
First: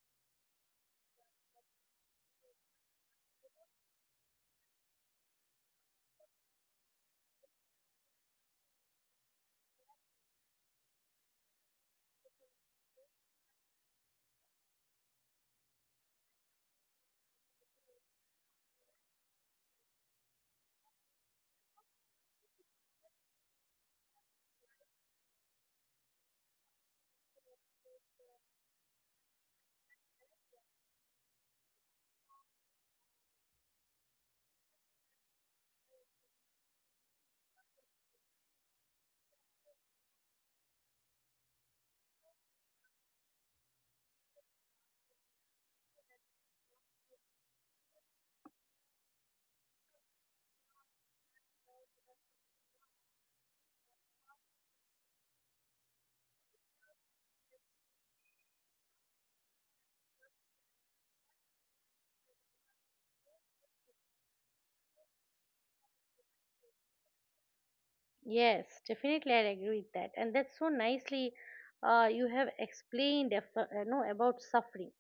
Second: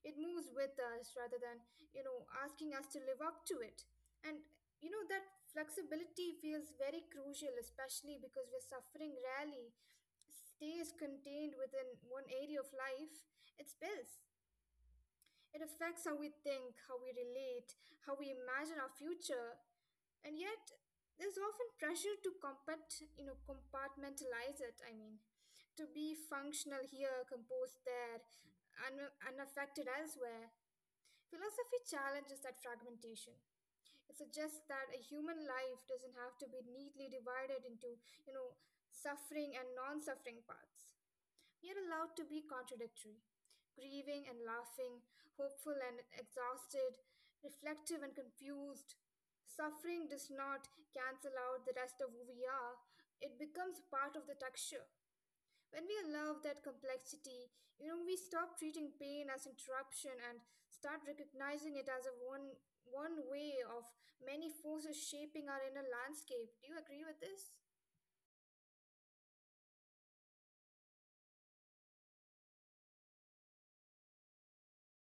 It moves with us rather than you know asking us to live up to it. And you know that flexibility feels very crucial, especially because we're suffering rarely stays contained within one area of life, it spills. It affects how we think, how we relate, how we imagine our future, and yet there's often pressure to you know, compartmentalize it. I mean, to be functional here, composed there, unaffected elsewhere. Philosophy challenges that fragmentation. It suggests that a human life doesn't have to be neatly divided into, you know, suffering and non-suffering parts. You're allowed to be contradictory, grieving and laughing, hopeful and exhausted, reflective and confused. Suffering does not cancel out the rest of who we are, it becomes part of the texture. When we allow that complexity, you know, we stop treating pain as interruption and start recognizing it as a one one way of many forces shaping our inner landscape. Do you agree with this? Yes, definitely, I agree with that, and that's so nicely you have explained no about suffering.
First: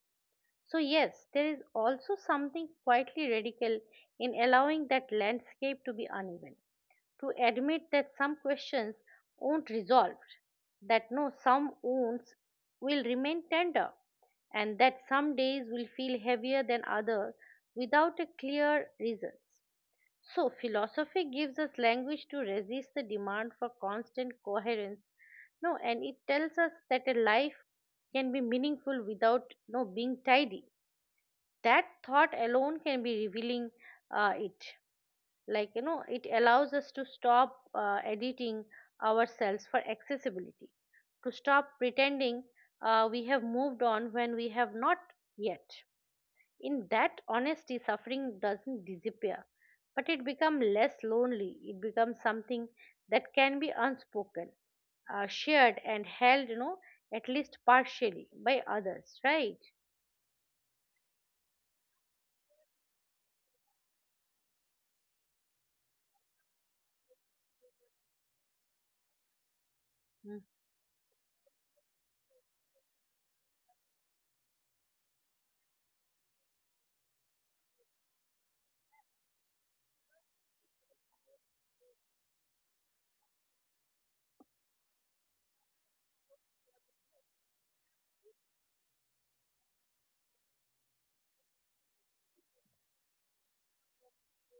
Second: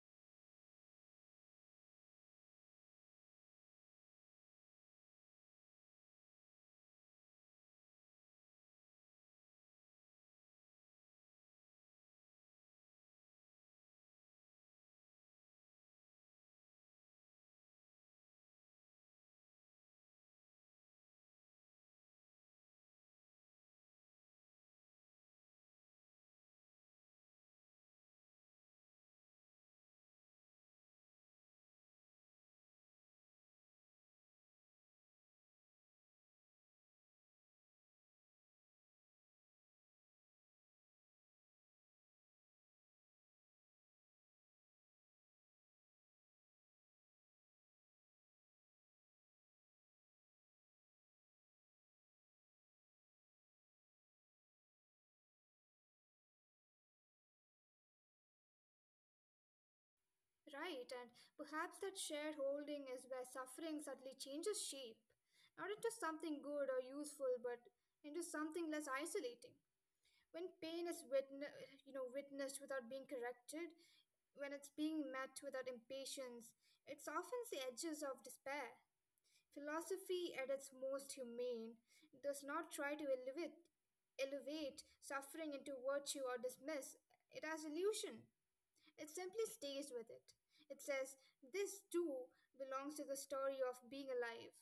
So yes, there is also something quietly radical in allowing that landscape to be uneven, to admit that some questions won't resolve, that no some wounds will remain tender, and that some days will feel heavier than others without a clear reasons. So, philosophy gives us language to resist the demand for constant coherence. No, and it tells us that a life can be meaningful without no being tidy. That thought alone can be revealing it. Like it allows us to stop editing ourselves for accessibility, to stop pretending we have moved on when we have not yet. In that honesty, suffering doesn't disappear, but it becomes less lonely. It becomes something that can be unspoken, shared, and held, at least partially by others, right? Right, and perhaps that shareholding is where suffering suddenly changes shape, not into something good or useful, but into something less isolating. Mm. When pain is you know witnessed without being corrected, when it's being met without impatience, it softens the edges of despair. Philosophy, at its most humane, does not try to elevate suffering into virtue or dismiss it as illusion. It simply stays with it. It says, this too belongs to the story of being alive.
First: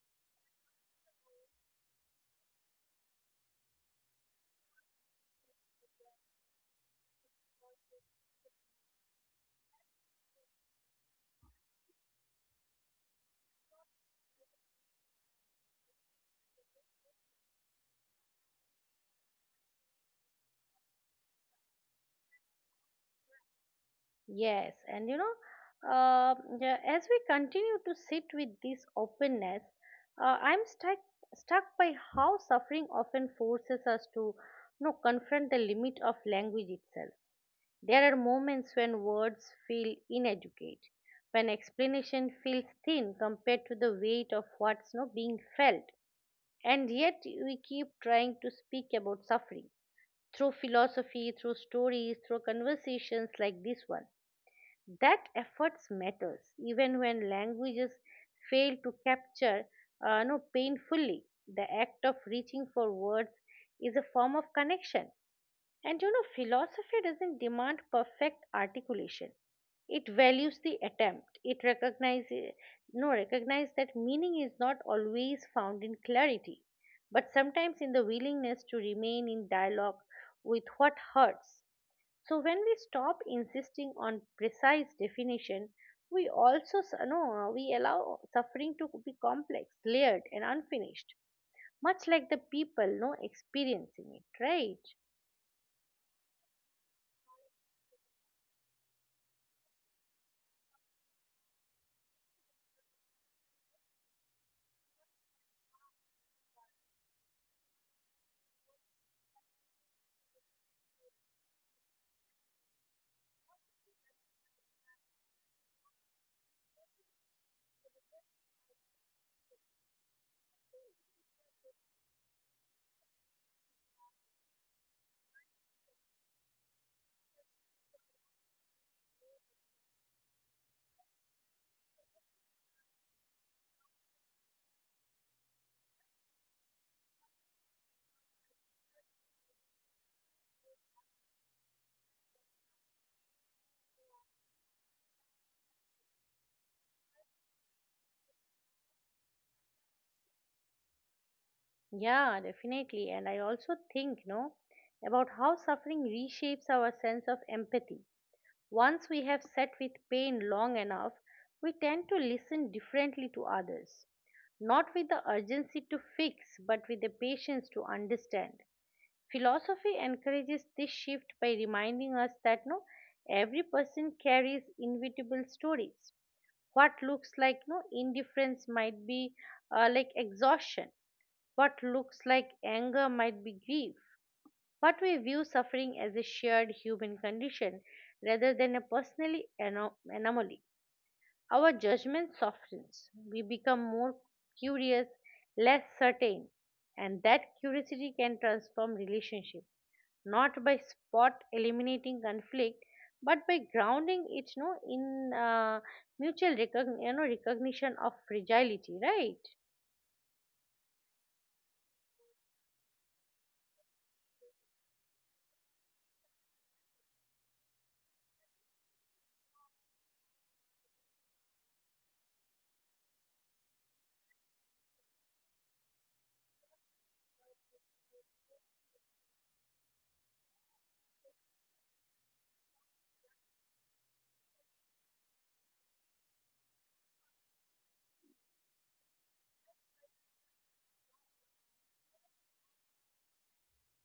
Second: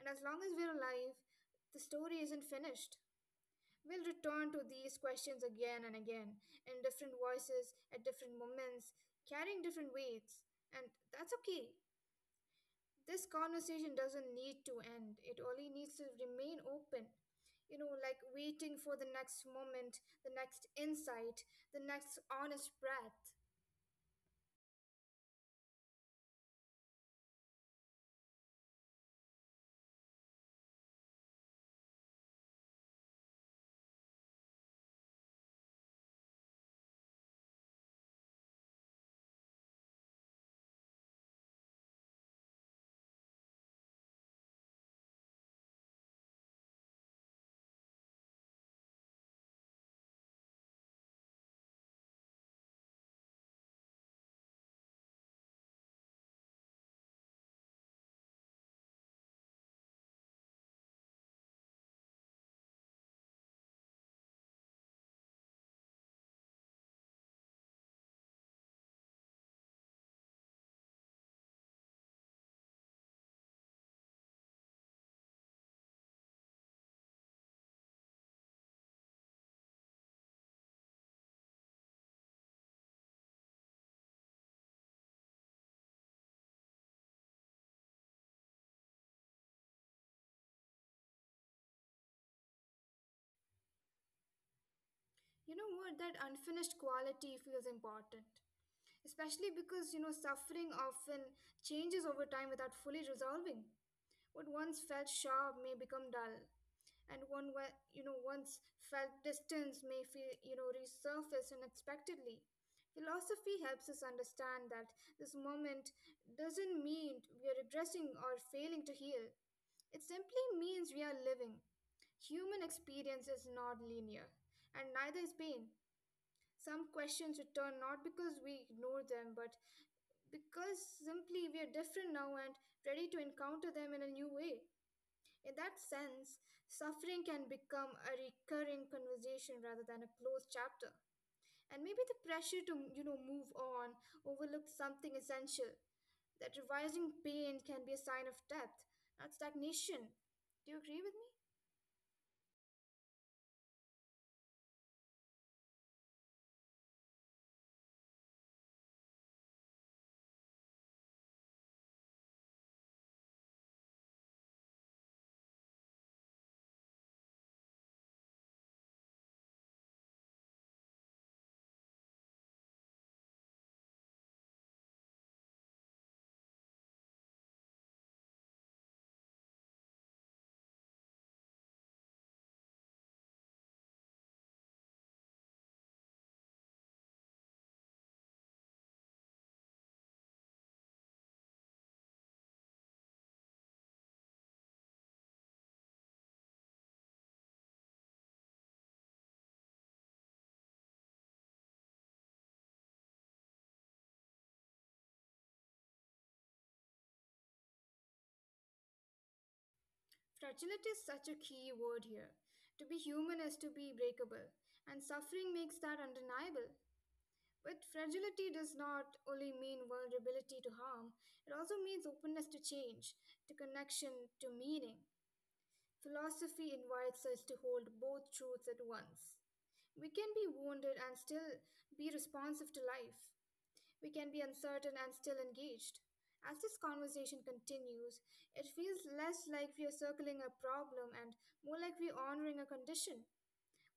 And as long as we're alive, the story isn't finished. We'll return to these questions again and again, in different voices, at different moments, carrying different weights. And that's okay. This conversation doesn't need to end, it only needs to remain open. You know, like waiting for the next moment, the next insight, the next honest breath. Yes, and yeah, as we continue to sit with this openness, I'm stuck by how suffering often forces us to confront the limit of language itself. There are moments when words feel inadequate, when explanation feels thin compared to the weight of what's no being felt, and yet we keep trying to speak about suffering through philosophy, through stories, through conversations like this one. That efforts matters even when languages fail to capture no painfully. The act of reaching for words is a form of connection and philosophy doesn't demand perfect articulation. It values the attempt. It recognizes no recognize that meaning is not always found in clarity, but sometimes in the willingness to remain in dialogue with what hurts. So when we stop insisting on precise definition, we also s- no, we allow suffering to be complex, layered, and unfinished, much like the people no experiencing it, right? You know what? That unfinished quality feels important, especially because, you know, suffering often changes over time without fully resolving. What once felt sharp may become dull, and you know, once felt distance may feel, you know, resurface unexpectedly. Philosophy helps us understand that this moment doesn't mean we are regressing or failing to heal. It simply means we are living. Human experience is not linear, and neither is pain. Some questions return not because we ignore them, but because simply we are different now and ready to encounter them in a new way. In that sense, suffering can become a recurring conversation rather than a closed chapter. And maybe the pressure to, you know, move on overlooks something essential that revising pain can be a sign of depth, not stagnation. Do you agree with me? Yeah, definitely. And I also think, about how suffering reshapes our sense of empathy. Once we have sat with pain long enough, we tend to listen differently to others, not with the urgency to fix, but with the patience to understand. Philosophy encourages this shift by reminding us that no, every person carries inevitable stories. What looks like no indifference might be like exhaustion what looks like anger might be grief. What we view suffering as a shared human condition rather than a personally anomaly. Our judgment softens. We become more curious, less certain, and that curiosity can transform relationships, not by spot eliminating conflict, but by grounding it you in mutual recognition of fragility, right? Fragility is such a key word here. To be human is to be breakable, and suffering makes that undeniable. But fragility does not only mean vulnerability to harm, it also means openness to change, to connection, to meaning. Philosophy invites us to hold both truths at once. We can be wounded and still be responsive to life. We can be uncertain and still engaged. As this conversation continues, it feels less like we are circling a problem and more like we are honoring a condition,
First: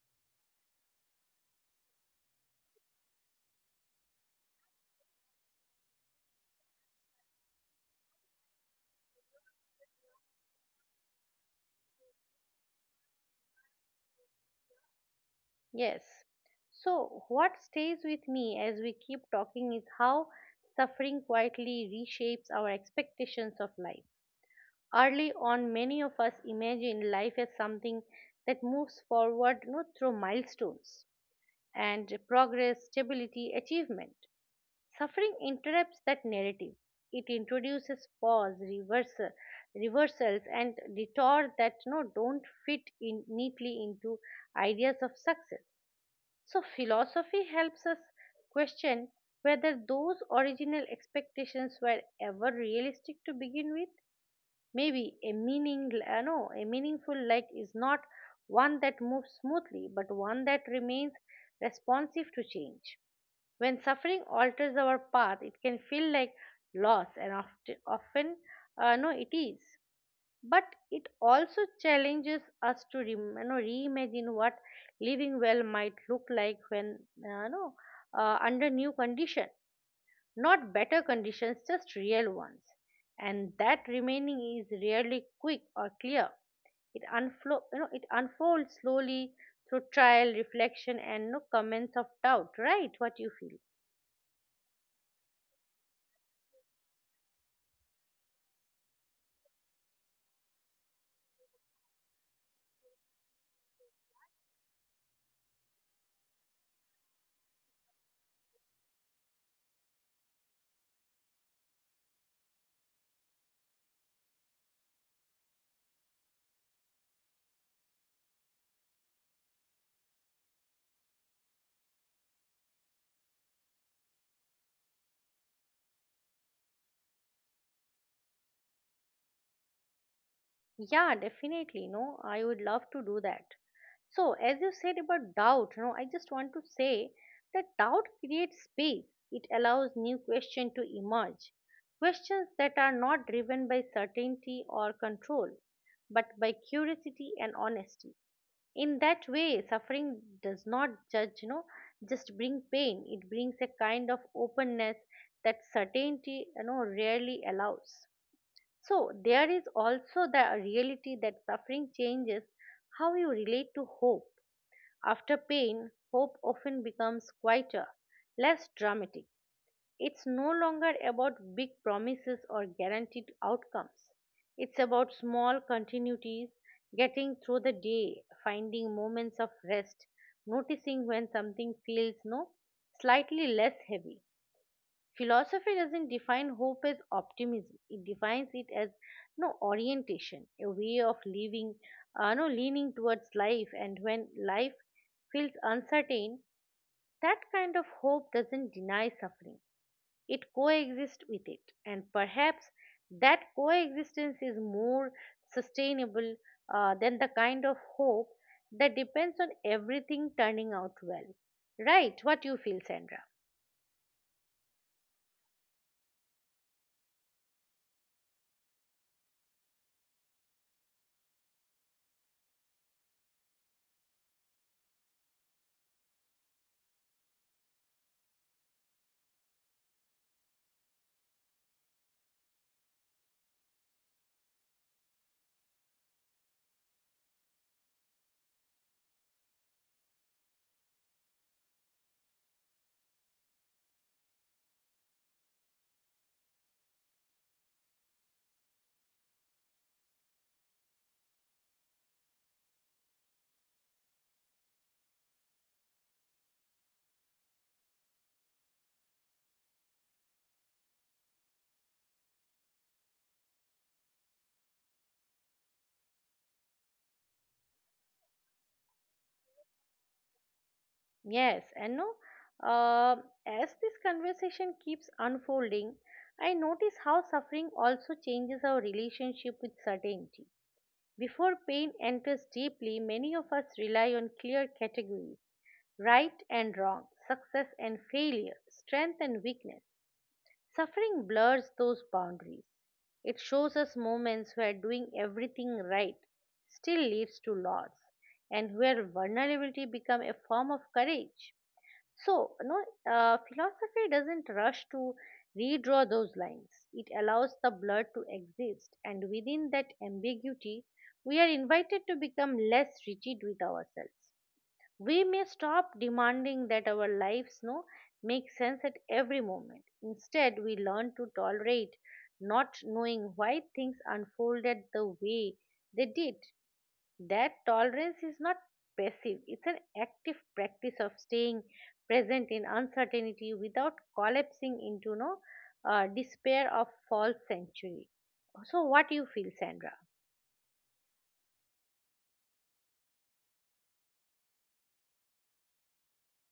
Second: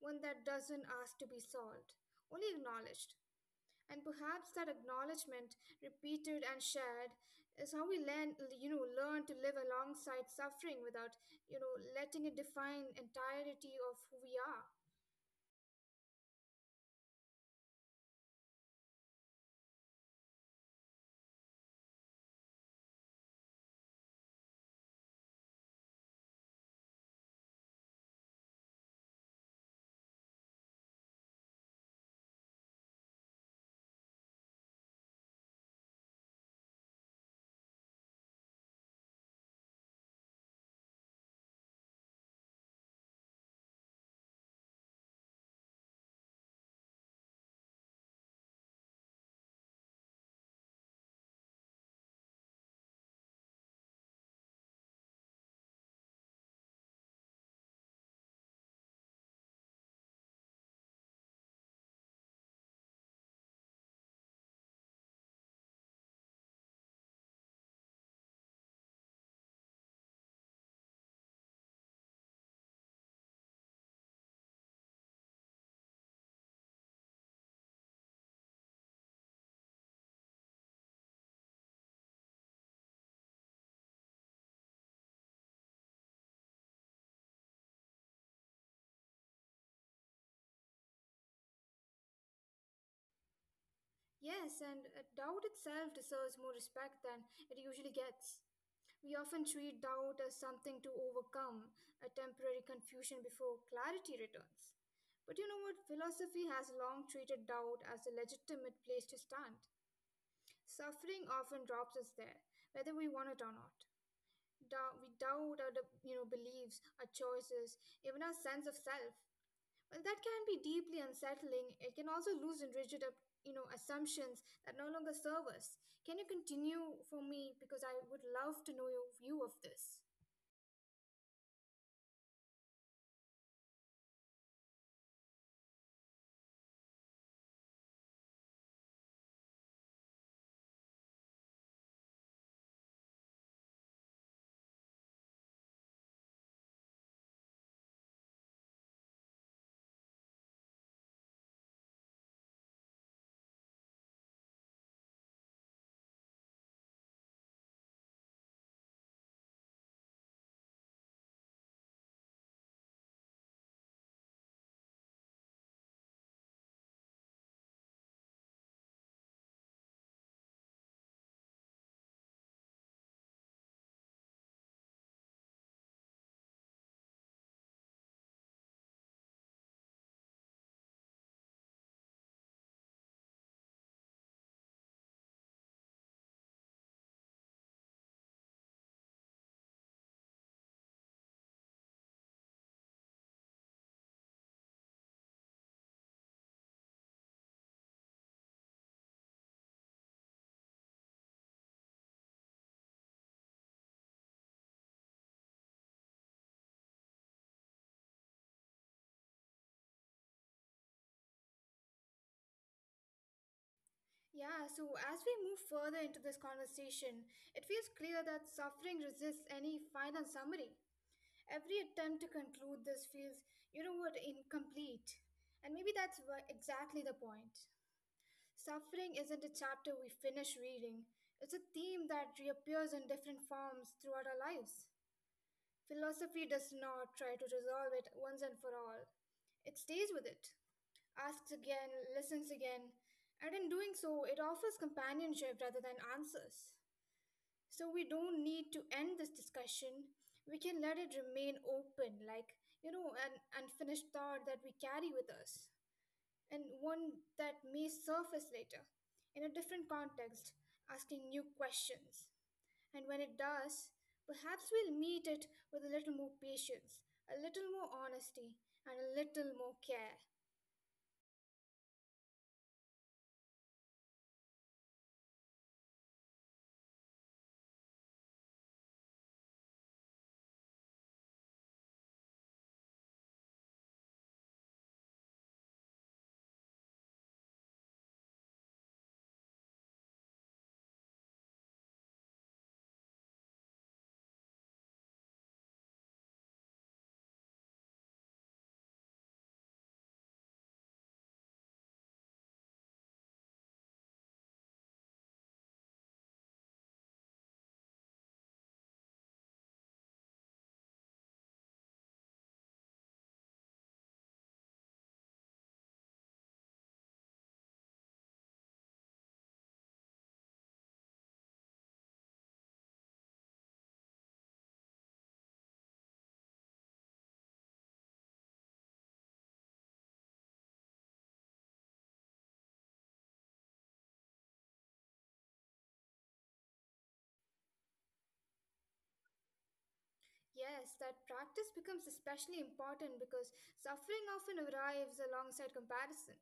one that doesn't ask to be solved, only acknowledged. And perhaps that acknowledgement, repeated and shared, is how we learn, you know, learn to live alongside suffering without, you know, letting it define entirety of who we are. Yes. So, what stays with me as we keep talking is how suffering quietly reshapes our expectations of life. Early on, many of us imagine life as something that moves forward not through milestones and progress, stability, achievement. Suffering interrupts that narrative. It introduces pause, reversals, and detour that no don't fit in neatly into ideas of success so, philosophy helps us question whether those original expectations were ever realistic to begin with. Maybe a meaning, no, a meaningful life is not one that moves smoothly, but one that remains responsive to change. When suffering alters our path, it can feel like loss, and often, no, it is but it also challenges us to reimagine what living well might look like when uh, you know under new condition not better conditions just real ones and that remaining is rarely quick or clear it unflo- you know it unfolds slowly through trial reflection and no comments of doubt right what you feel. Yes, and doubt itself deserves more respect than it usually gets. We often treat doubt as something to overcome, a temporary confusion before clarity returns. But you know what? Philosophy has long treated doubt as a legitimate place to stand. Suffering often drops us there, whether we want it or not. We doubt our you know, beliefs, our choices, even our sense of self. Well, that can be deeply unsettling, it can also loosen rigid you know, assumptions that no longer serve us. Can you continue for me? Because I would love to know your view of this. Yeah, definitely. No, I would love to do that. So, as you said about doubt, no, I just want to say that doubt creates space. It allows new questions to emerge. Questions that are not driven by certainty or control, but by curiosity and honesty. In that way, suffering does not judge, just bring pain. It brings a kind of openness that certainty, rarely allows. So, there is also the reality that suffering changes how you relate to hope. After pain, hope often becomes quieter, less dramatic. It's no longer about big promises or guaranteed outcomes. It's about small continuities, getting through the day, finding moments of rest, noticing when something feels no slightly less heavy. Philosophy doesn't define hope as optimism. It defines it as no orientation, a way of living, no leaning towards life. And when life feels uncertain, that kind of hope doesn't deny suffering. It coexists with it, and perhaps that coexistence is more sustainable than the kind of hope that depends on everything turning out well. Right? What you feel, Sandra? Yeah, so as we move further into this conversation, it feels clear that suffering resists any final summary. Every attempt to conclude this feels, you know what, incomplete. And maybe that's exactly the point. Suffering isn't a chapter we finish reading, it's a theme that reappears in different forms throughout our lives. Philosophy does not try to resolve it once and for all, it stays with it, asks again, listens again, and in doing so, it offers companionship rather than answers. So we don't need to end this discussion. We can let it remain open, like, you know, an unfinished thought that we carry with us, and one that may surface later in a different context, asking new questions. And when it does, perhaps we'll meet it with a little more patience, a little more honesty, and a little more care. Yes, and no, uh, as this conversation keeps unfolding, I notice how suffering also changes our relationship with certainty. Before pain enters deeply, many of us rely on clear categories right and wrong, success and failure, strength and weakness. Suffering blurs those boundaries. It shows us moments where doing everything right still leads to loss, and where vulnerability becomes a form of courage. So, no, Philosophy doesn't rush to redraw those lines. It allows the blur to exist, and within that ambiguity, we are invited to become less rigid with ourselves. We may stop demanding that our lives no make sense at every moment. Instead, we learn to tolerate not knowing why things unfolded the way they did. That tolerance is not passive, it's an active practice of staying present in uncertainty without collapsing into no despair of false sanctuary. So, what you feel, Sandra? Yes, that practice becomes especially important because suffering often arrives alongside comparison.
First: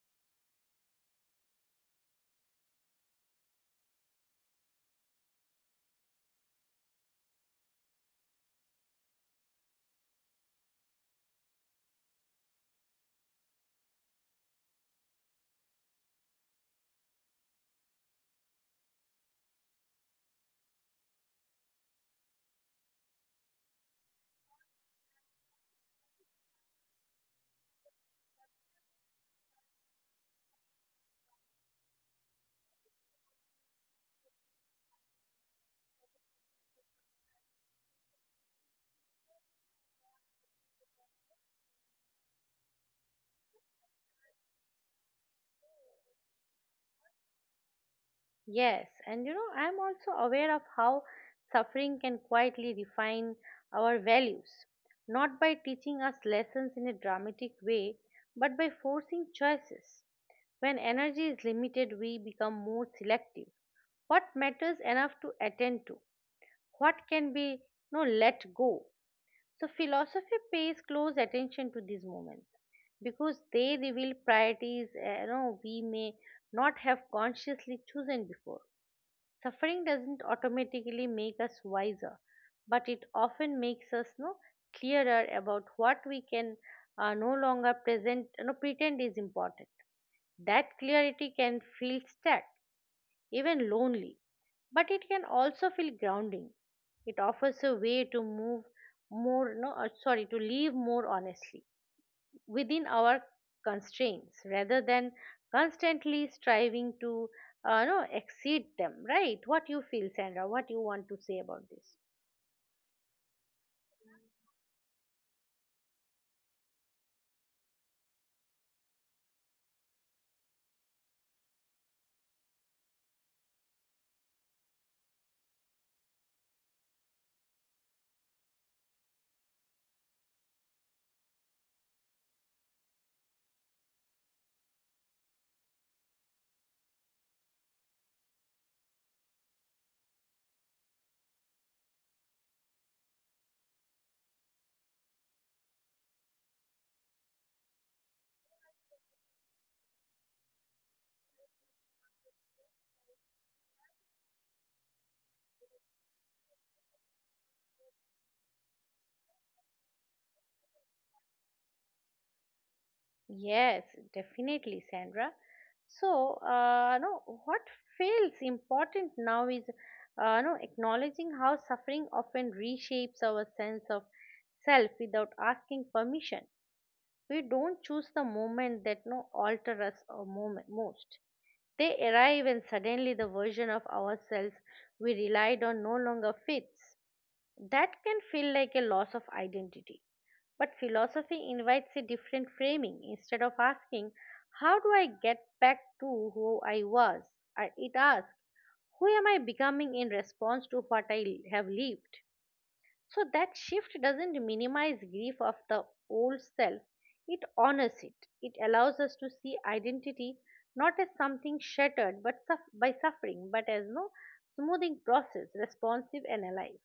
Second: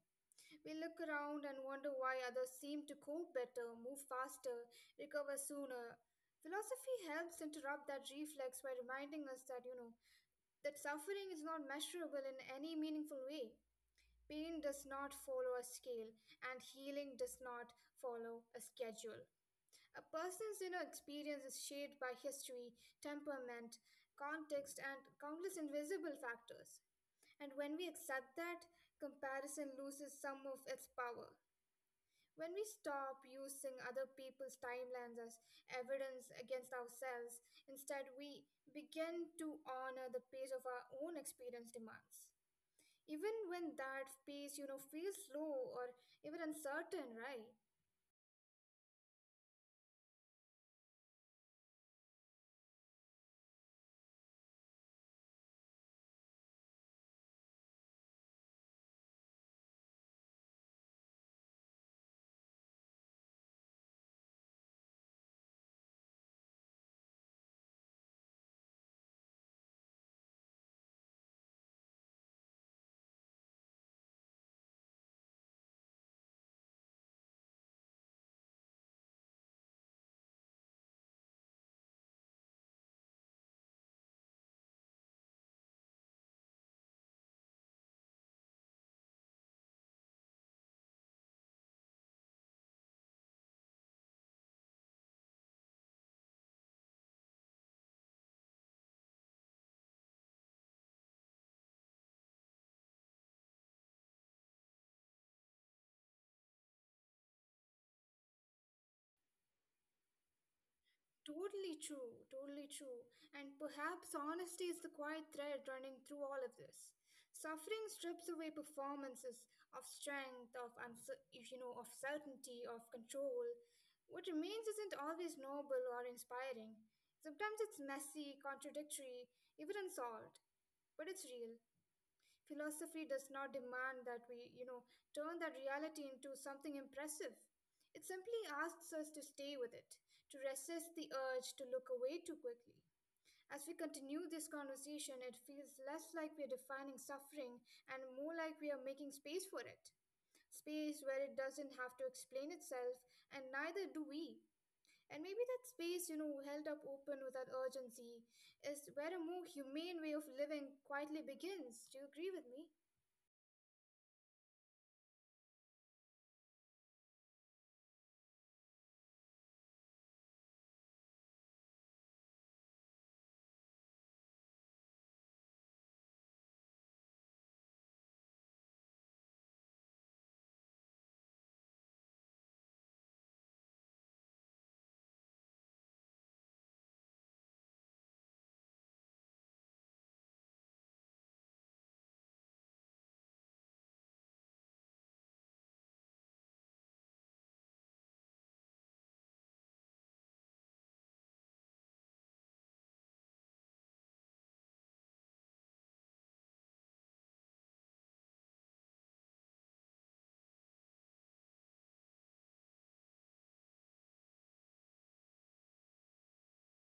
We look around and wonder why others seem to cope better, move faster, recover sooner. Philosophy helps interrupt that reflex by reminding us that, you know, that suffering is not measurable in any meaningful way. Pain does not follow a scale, and healing does not follow a schedule. A person's inner experience is shaped by history, temperament, context, and countless invisible factors. And when we accept that, comparison loses some of its power. When we stop using other people's timelines as evidence against ourselves, instead we begin to honor the pace of our own experience demands. Even when that pace, feels slow or even uncertain, right? Yes, and I'm also aware of how suffering can quietly refine our values, not by teaching us lessons in a dramatic way, but by forcing choices. When energy is limited, we become more selective what matters enough to attend to, what can be no let go. So philosophy pays close attention to these moments because they reveal priorities we may not have consciously chosen before. Suffering doesn't automatically make us wiser, but it often makes us no clearer about what we can no longer present no pretend is important. That clarity can feel stuck, even lonely, but it can also feel grounding. It offers a way to move more, no, sorry, to live more honestly within our constraints rather than constantly striving to no, exceed them, right? What you feel, Sandra? What you want to say Totally about this? true, totally true. And perhaps honesty is the quiet thread running through all of this. Suffering strips away performances of strength, of uncer- if you know, of certainty, of control. What remains isn't always noble or inspiring. Sometimes it's messy, contradictory, even unsolved. But it's real. Philosophy does not demand that we turn that reality into something impressive. It simply asks us to stay with it, to resist the urge to look away too quickly. As we continue this conversation, it feels less like we're defining suffering and more like we are making space for it. Space where it doesn't have to explain itself, and neither do we. And maybe that space, held up open without urgency, is where a more humane way of living quietly begins. Do you agree with me? Yes, definitely, Sandra. So, no, What feels important now is, no, acknowledging how suffering often reshapes our sense of self without asking permission. We don't choose the moment that no alter us a moment most. They arrive, and suddenly the version of ourselves we relied on no longer fits. That can feel like a loss of identity, but philosophy invites a different framing. Instead of asking, "How do I get back to who I was?" It asks, "Who am I becoming in response to what I have lived?" So that shift doesn't minimize grief of the old self, it honors it. It allows us to see identity not as something shattered but suff by suffering, but as no smoothing process, responsive and alive.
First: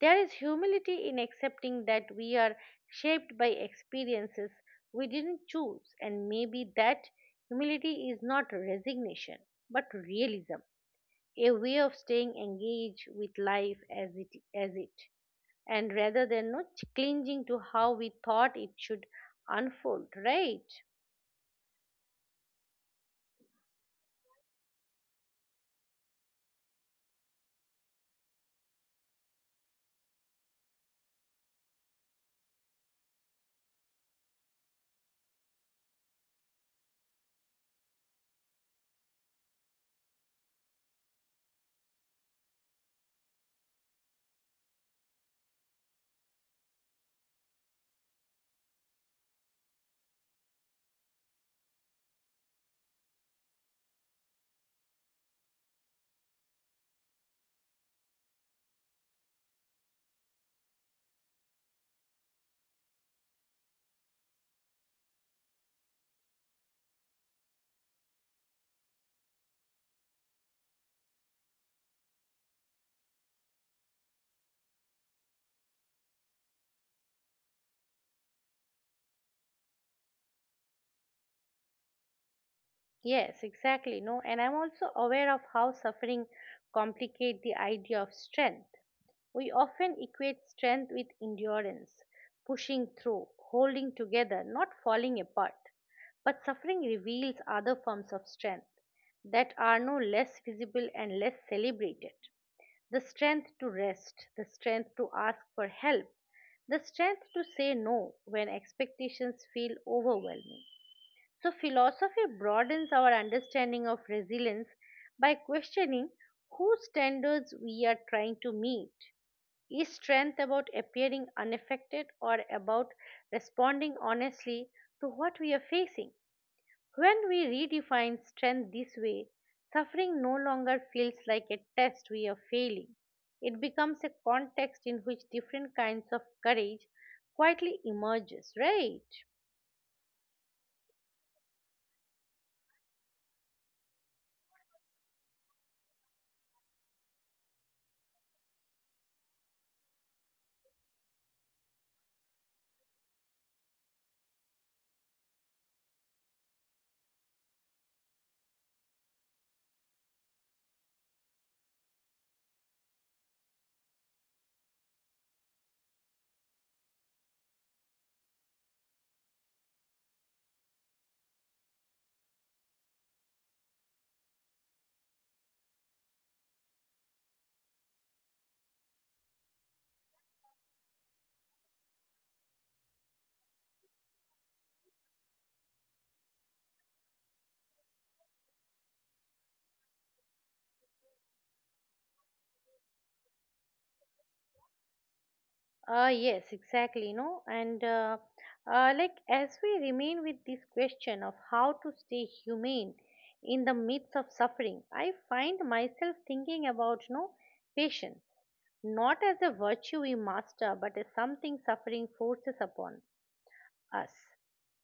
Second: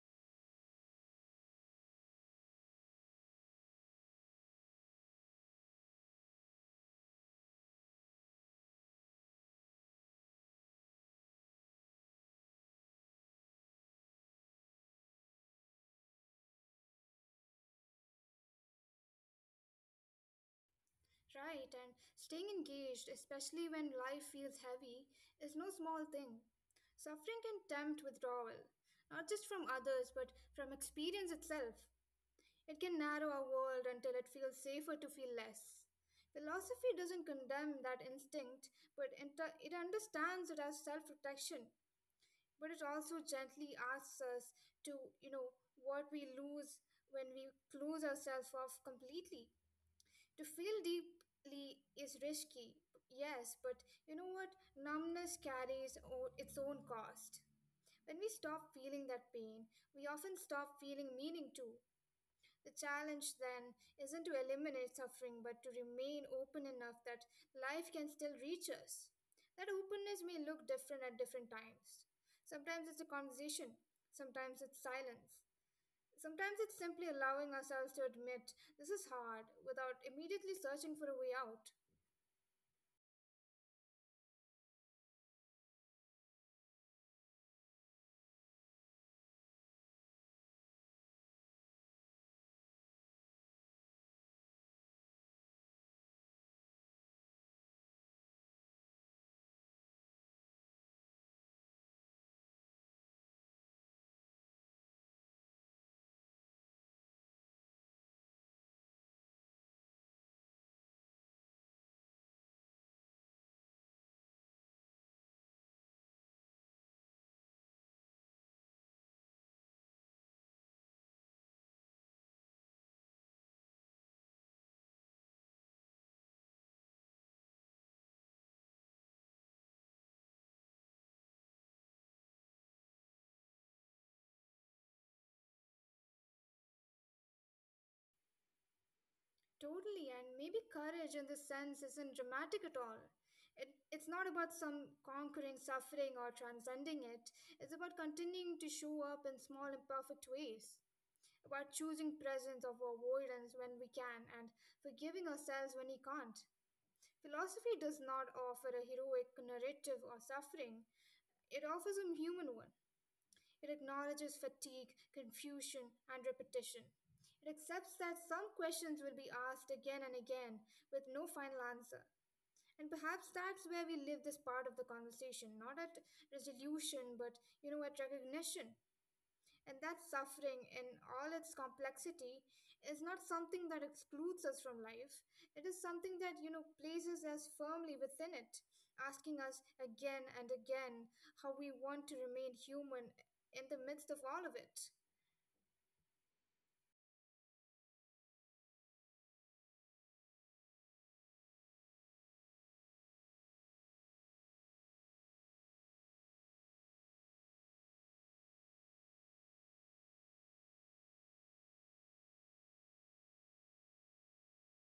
There is humility in accepting that we are shaped by experiences we didn't choose, and maybe that humility is not resignation but realism, a way of staying engaged with life as it, and rather than not clinging to how we thought it should unfold, right? Right, and staying engaged, especially when life feels heavy, is no small thing. Suffering can tempt withdrawal, not just from others, but from experience itself. It can narrow our world until it feels safer to feel less. Philosophy doesn't condemn that instinct, but it understands it as self-protection. But it also gently asks us to, you know, what we lose when we close ourselves off completely. To feel deeply is risky, yes, but you know what? Numbness carries its own cost. When we stop feeling that pain, we often stop feeling meaning too. The challenge then isn't to eliminate suffering, but to remain open enough that life can still reach us. That openness may look different at different times. Sometimes it's a conversation, sometimes it's silence, sometimes it's simply allowing ourselves to admit this is hard without immediately searching for a way out. Yes, exactly. No, and I'm also aware of how suffering complicate the idea of strength. We often equate strength with endurance, pushing through, holding together, not falling apart. But suffering reveals other forms of strength that are no less visible and less celebrated. The strength to rest, the strength to ask for help, the strength to say no when expectations feel overwhelming. So, philosophy broadens our understanding of resilience by questioning whose standards we are trying to meet. Is strength about appearing unaffected, or about responding honestly to what we are facing? When we redefine strength this way, suffering no longer feels like a test we are failing. It becomes a context in which different kinds of courage quietly emerges, right? Totally, and maybe courage in this sense isn't dramatic at all. It's not about some conquering suffering or transcending it. It's about continuing to show up in small, imperfect ways. About choosing presence over avoidance when we can, and forgiving ourselves when we can't. Philosophy does not offer a heroic narrative or suffering, it offers a human one. It acknowledges fatigue, confusion, and repetition. It accepts that some questions will be asked again and again with no final answer. And perhaps that's where we live this part of the conversation, not at resolution, but you know, at recognition. And that suffering, in all its complexity, is not something that excludes us from life. It is something that, you know, places us firmly within it, asking us again and again how we want to remain human in the midst of all of it. Yes, exactly. No, and like As we remain with this question of how to stay humane in the midst of suffering, I find myself thinking about patience, not as a virtue we master, but as something suffering forces upon us.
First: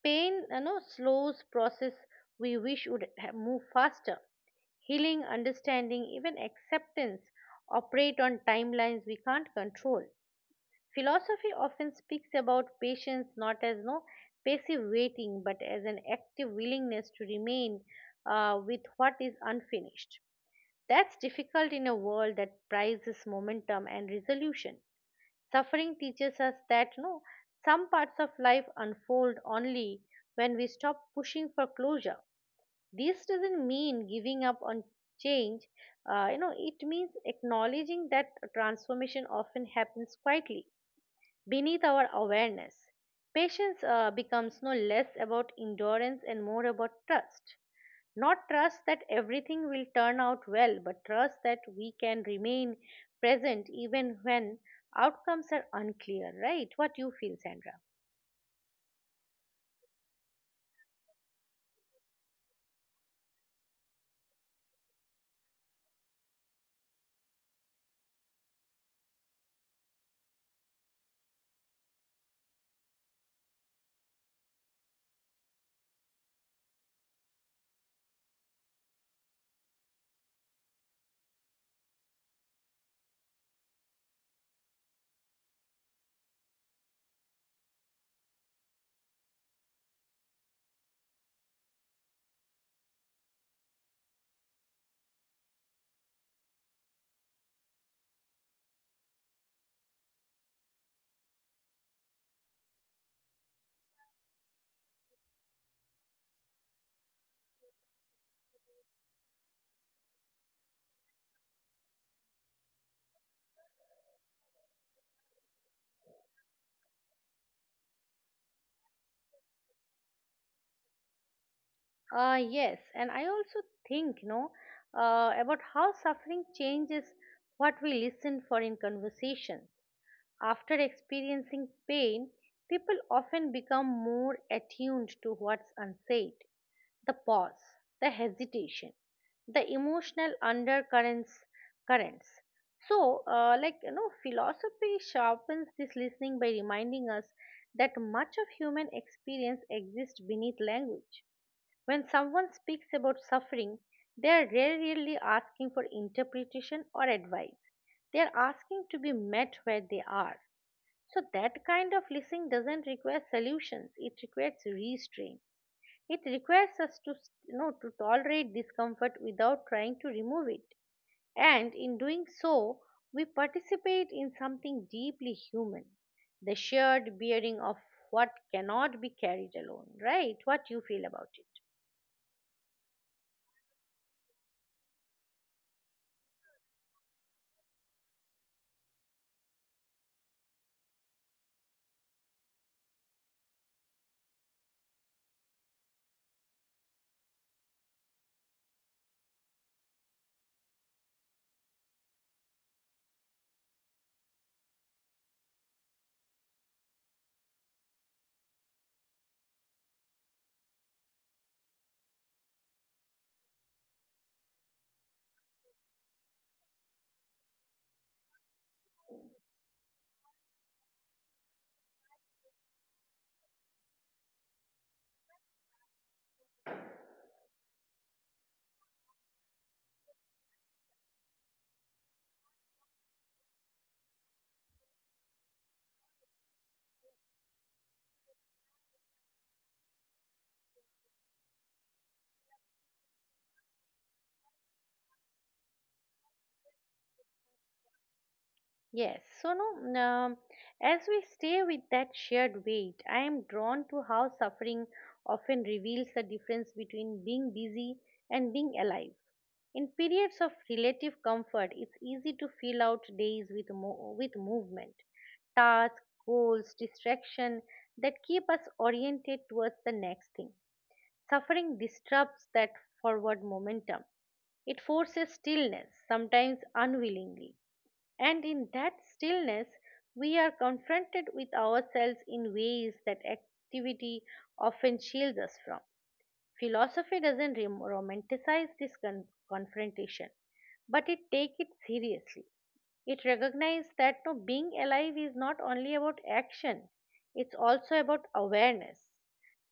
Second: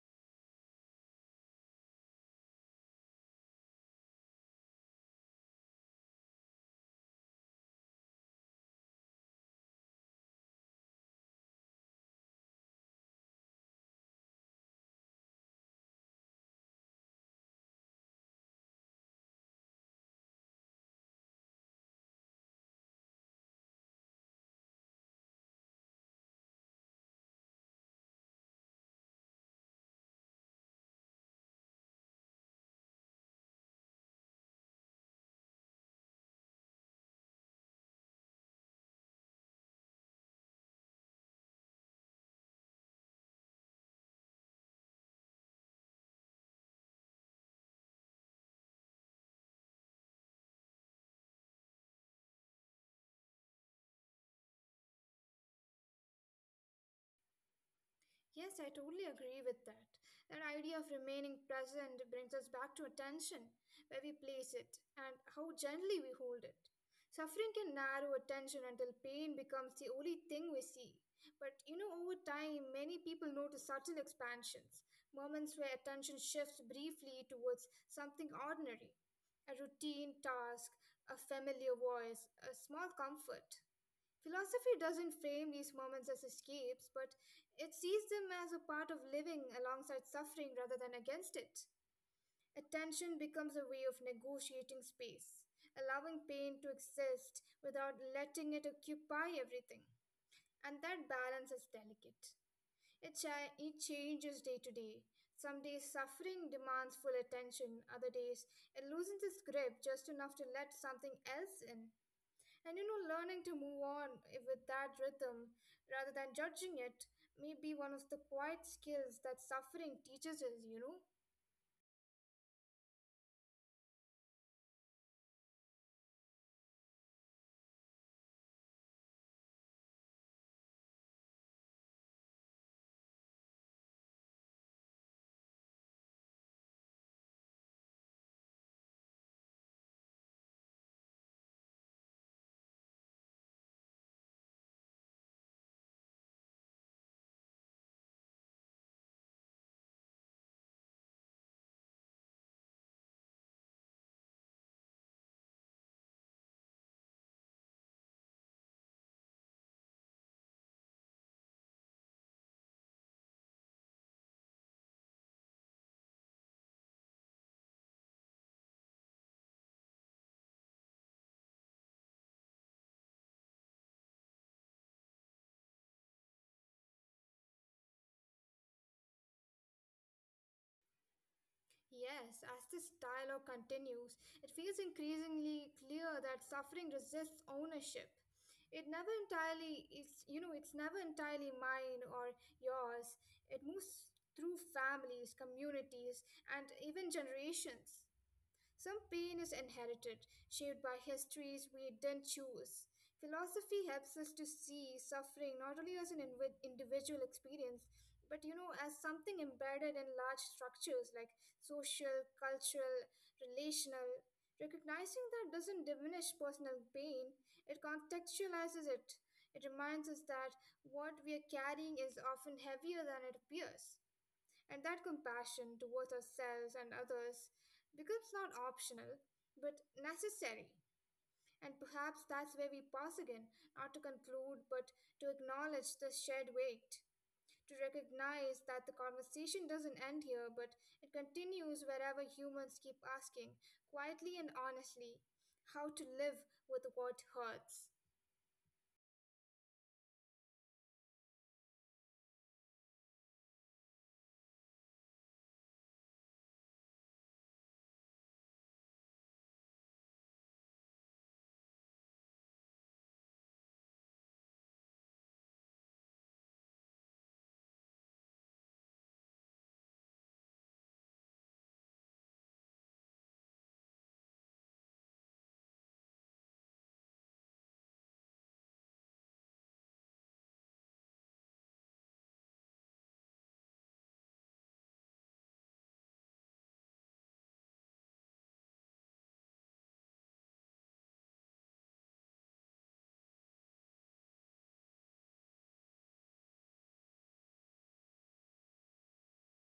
Pain, you know, slows process we wish would move faster. Healing, understanding, even acceptance operate on timelines we can't control. Philosophy often speaks about patience not as no passive waiting, but as an active willingness to remain with what is unfinished. That's difficult in a world that prizes momentum and resolution. Suffering teaches us that no, some parts of life unfold only when we stop pushing for closure. This doesn't mean giving up on change. It means acknowledging that transformation often happens quietly beneath our awareness. Patience becomes no less about endurance and more about trust. Not trust that everything will turn out well, but trust that we can remain present even when outcomes are unclear, right? What you feel, Sandra? Yes, I totally agree with that. That idea of remaining present brings us back to attention, where we place it, and how gently we hold it. Suffering can narrow attention until pain becomes the only thing we see. But you know, over time, many people notice subtle expansions, moments where attention shifts briefly towards something ordinary, a routine task, a familiar voice, a small comfort. Philosophy doesn't frame these moments as escapes, but it sees them as a part of living alongside suffering rather than against it. Attention becomes a way of negotiating space, allowing pain to exist without letting it occupy everything. And that balance is delicate. It changes day to day. Some days suffering demands full attention, other days it loosens its grip just enough to let something else in. And you know, learning to move on with that rhythm rather than judging it may be one of the quiet skills that suffering teaches us, you know? Yes, and I also think, about how suffering changes what we listen for in conversation. After experiencing pain, people often become more attuned to what's unsaid, the pause, the hesitation, the emotional undercurrents. Currents. Philosophy sharpens this listening by reminding us that much of human experience exists beneath language. When someone speaks about suffering, they are rarely asking for interpretation or advice. They are asking to be met where they are. So, that kind of listening doesn't require solutions, it requires restraint. It requires us to, you know, to tolerate discomfort without trying to remove it. And in doing so, we participate in something deeply human, the shared bearing of what cannot be carried alone, right? What you feel about it? Yes, as this dialogue continues, it feels increasingly clear that suffering resists ownership. It's never entirely mine or yours. It moves through families, communities, and even generations. Some pain is inherited, shaped by histories we didn't choose. Philosophy helps us to see suffering not only as an individual experience, but you know, as something embedded in large structures like social, cultural, relational. Recognizing that doesn't diminish personal pain, it contextualizes it. It reminds us that what we are carrying is often heavier than it appears. And that compassion towards ourselves and others becomes not optional, but necessary. And perhaps that's where we pause again, not to conclude, but to acknowledge the shared weight, to recognize that the conversation doesn't end here, but it continues wherever humans keep asking, quietly and honestly, how to live with what hurts. Yes, so no, As we stay with that shared weight, I am drawn to how suffering often reveals the difference between being busy and being alive. In periods of relative comfort, it's easy to fill out days with, with movement, tasks, goals, distraction that keep us oriented towards the next thing. Suffering disrupts that forward momentum. It forces stillness, sometimes unwillingly, and in that stillness, we are confronted with ourselves in ways that activity often shields us from. Philosophy doesn't romanticize this confrontation, but it takes it seriously. It recognizes that being alive is not only about action, it's also about awareness.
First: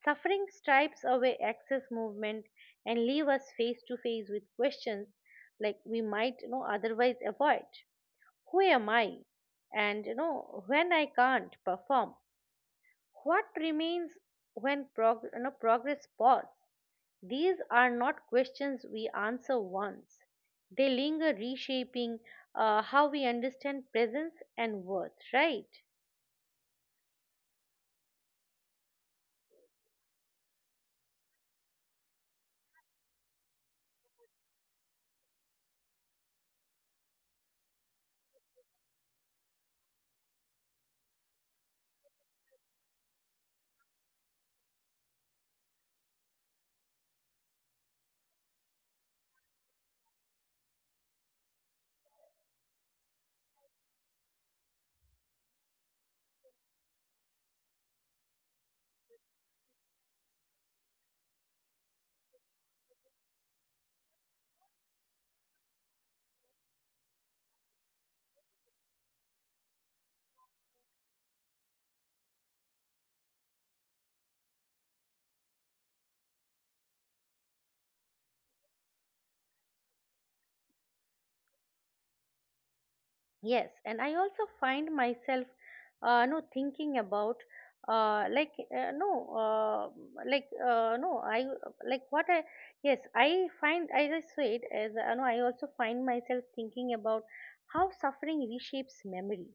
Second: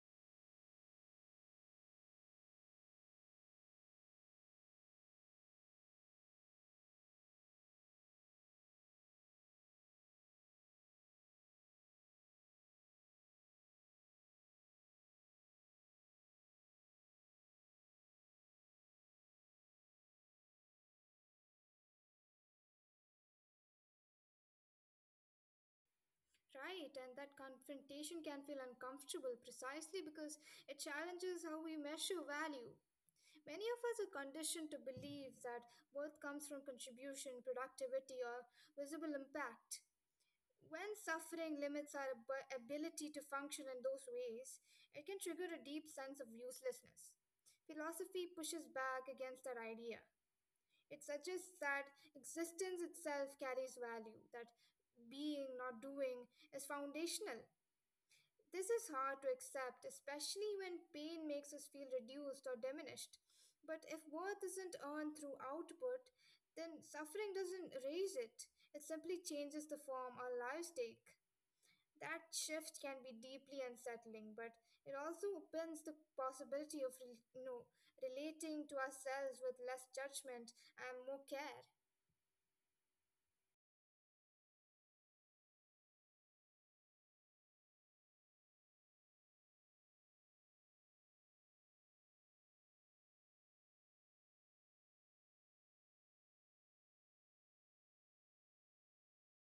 Suffering stripes away access movement and leave us face to face with questions like we might, you know, otherwise avoid. Who am I? And, you know, when I can't perform, what remains when progress pause? These are not questions we answer once. They linger, reshaping how we understand presence and worth, right? Right, and that confrontation can feel uncomfortable precisely because it challenges how we measure value. Many of us are conditioned to believe that worth comes from contribution, productivity, or visible impact. When suffering limits our ability to function in those ways, it can trigger a deep sense of uselessness. Philosophy pushes back against that idea. It suggests that existence itself carries value, that being, not doing, is foundational. This is hard to accept, especially when pain makes us feel reduced or diminished. But if worth isn't earned through output, then suffering doesn't erase it, it simply changes the form our lives take. That shift can be deeply unsettling, but it also opens the possibility of relating to ourselves with less judgment and more care. Yes, and I also find myself, no, thinking about, like, no, like, no, I like what I, yes, I find, as I said, I also find myself thinking about how suffering reshapes memory.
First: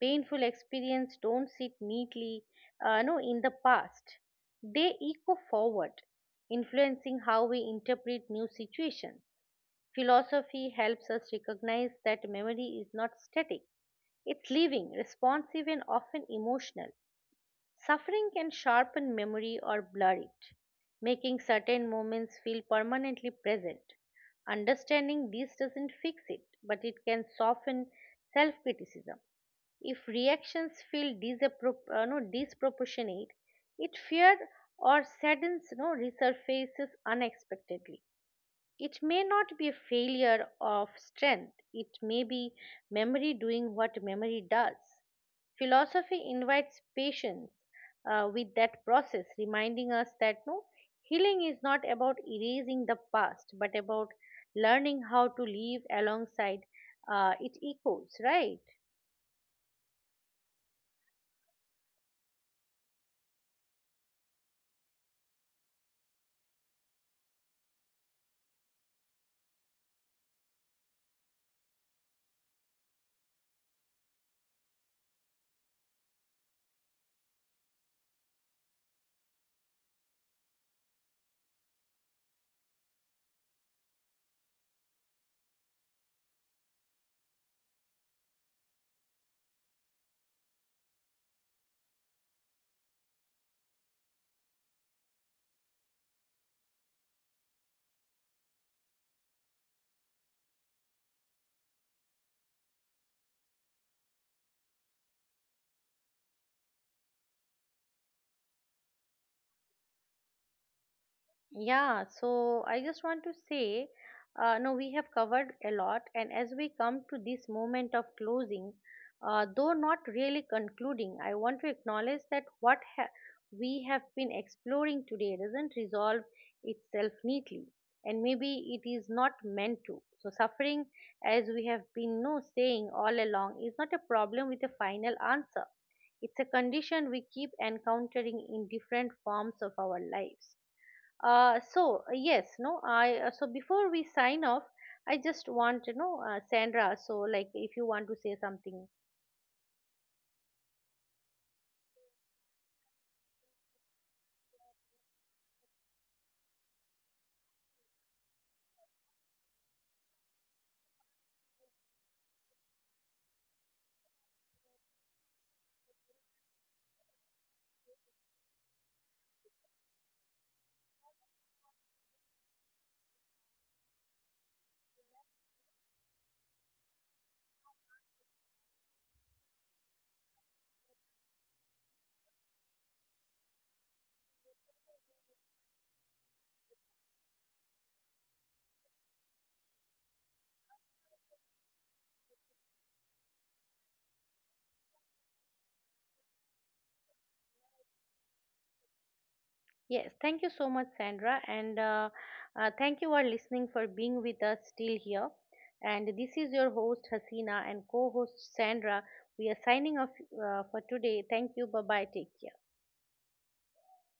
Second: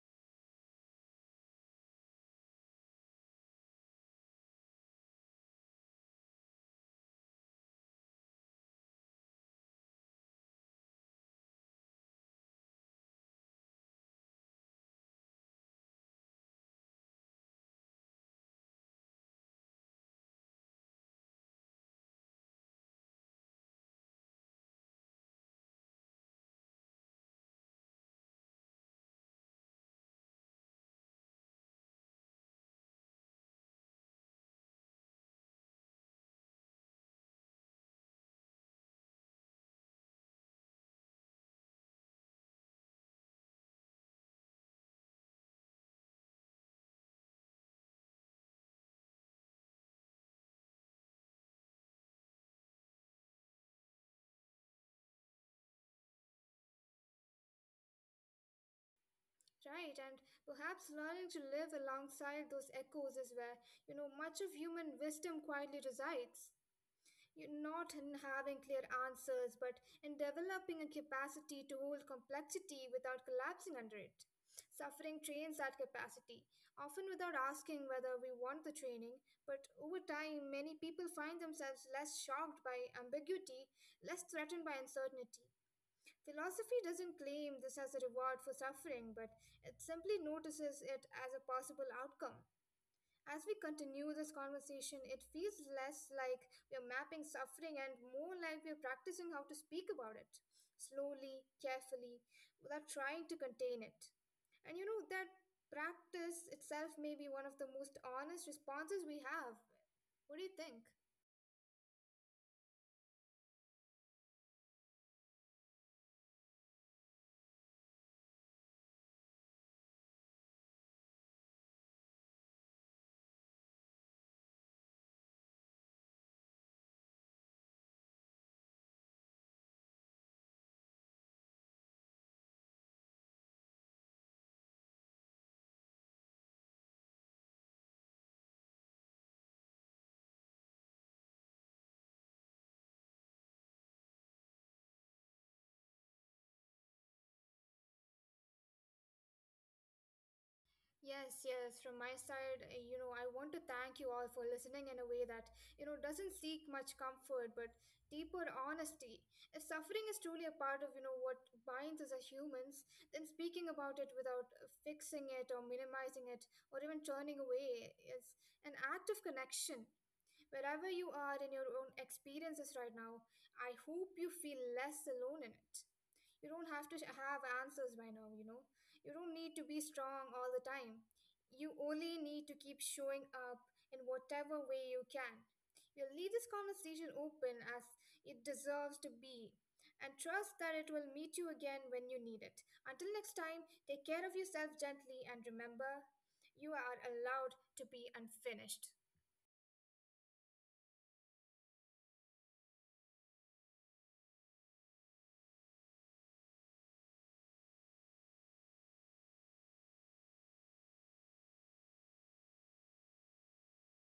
Painful experience don't sit neatly, no, in the past. They echo forward, influencing how we interpret new situations. Philosophy helps us recognize that memory is not static. It's living, responsive, and often emotional. Suffering can sharpen memory or blur it, making certain moments feel permanently present. Understanding this doesn't fix it, but it can soften self criticism. If reactions feel disappro- no, disproportionate, it fear or saddens no, resurfaces unexpectedly. It may not be a failure of strength, it may be memory doing what memory does. Philosophy invites patience with that process, reminding us that healing is not about erasing the past but about learning how to live alongside its echoes, right? Right, and perhaps learning to live alongside those echoes is where, you know, much of human wisdom quietly resides. You not in having clear answers, but in developing a capacity to hold complexity without collapsing under it. Suffering trains that capacity, often without asking whether we want the training, but over time, many people find themselves less shocked by ambiguity, less threatened by uncertainty. Philosophy doesn't claim this as a reward for suffering, but it simply notices it as a possible outcome. As we continue this conversation, it feels less like we're mapping suffering and more like we're practicing how to speak about it slowly, carefully, without trying to contain it. And you know, that practice itself may be one of the most honest responses we have. What do you think? I just want to say, no, we have covered a lot, and as we come to this moment of closing, though not really concluding, I want to acknowledge that we have been exploring today doesn't resolve itself neatly, and maybe it is not meant to. So, suffering, as we have been no saying all along, is not a problem with a final answer. It's a condition we keep encountering in different forms of our lives. Uh, so uh, yes, no, I uh, so before we sign off, I just want to know, Sandra. So like, if you want to say something, Yes, yes, from my side, you know, I want to thank you all for listening in a way that, you know, doesn't seek much comfort but deeper honesty. If suffering is truly a part of, you know, what binds us as humans, then speaking about it without fixing it or minimizing it or even turning away is an act of connection. Wherever you are in your own experiences right now, I hope you feel less alone in it. You don't have to have answers by now, you know. You don't need to be strong all the time. You only need to keep showing up in whatever way you can. We'll leave this conversation open as it deserves to be and trust that it will meet you again when you need it. Until next time, take care of yourself gently and remember you are allowed to be unfinished. yes, thank you so much, Sandra, and thank you all listening for being with us still here. And this is your host Hasina and co-host Sandra. We are signing off for today. Thank you. Bye bye. Take care.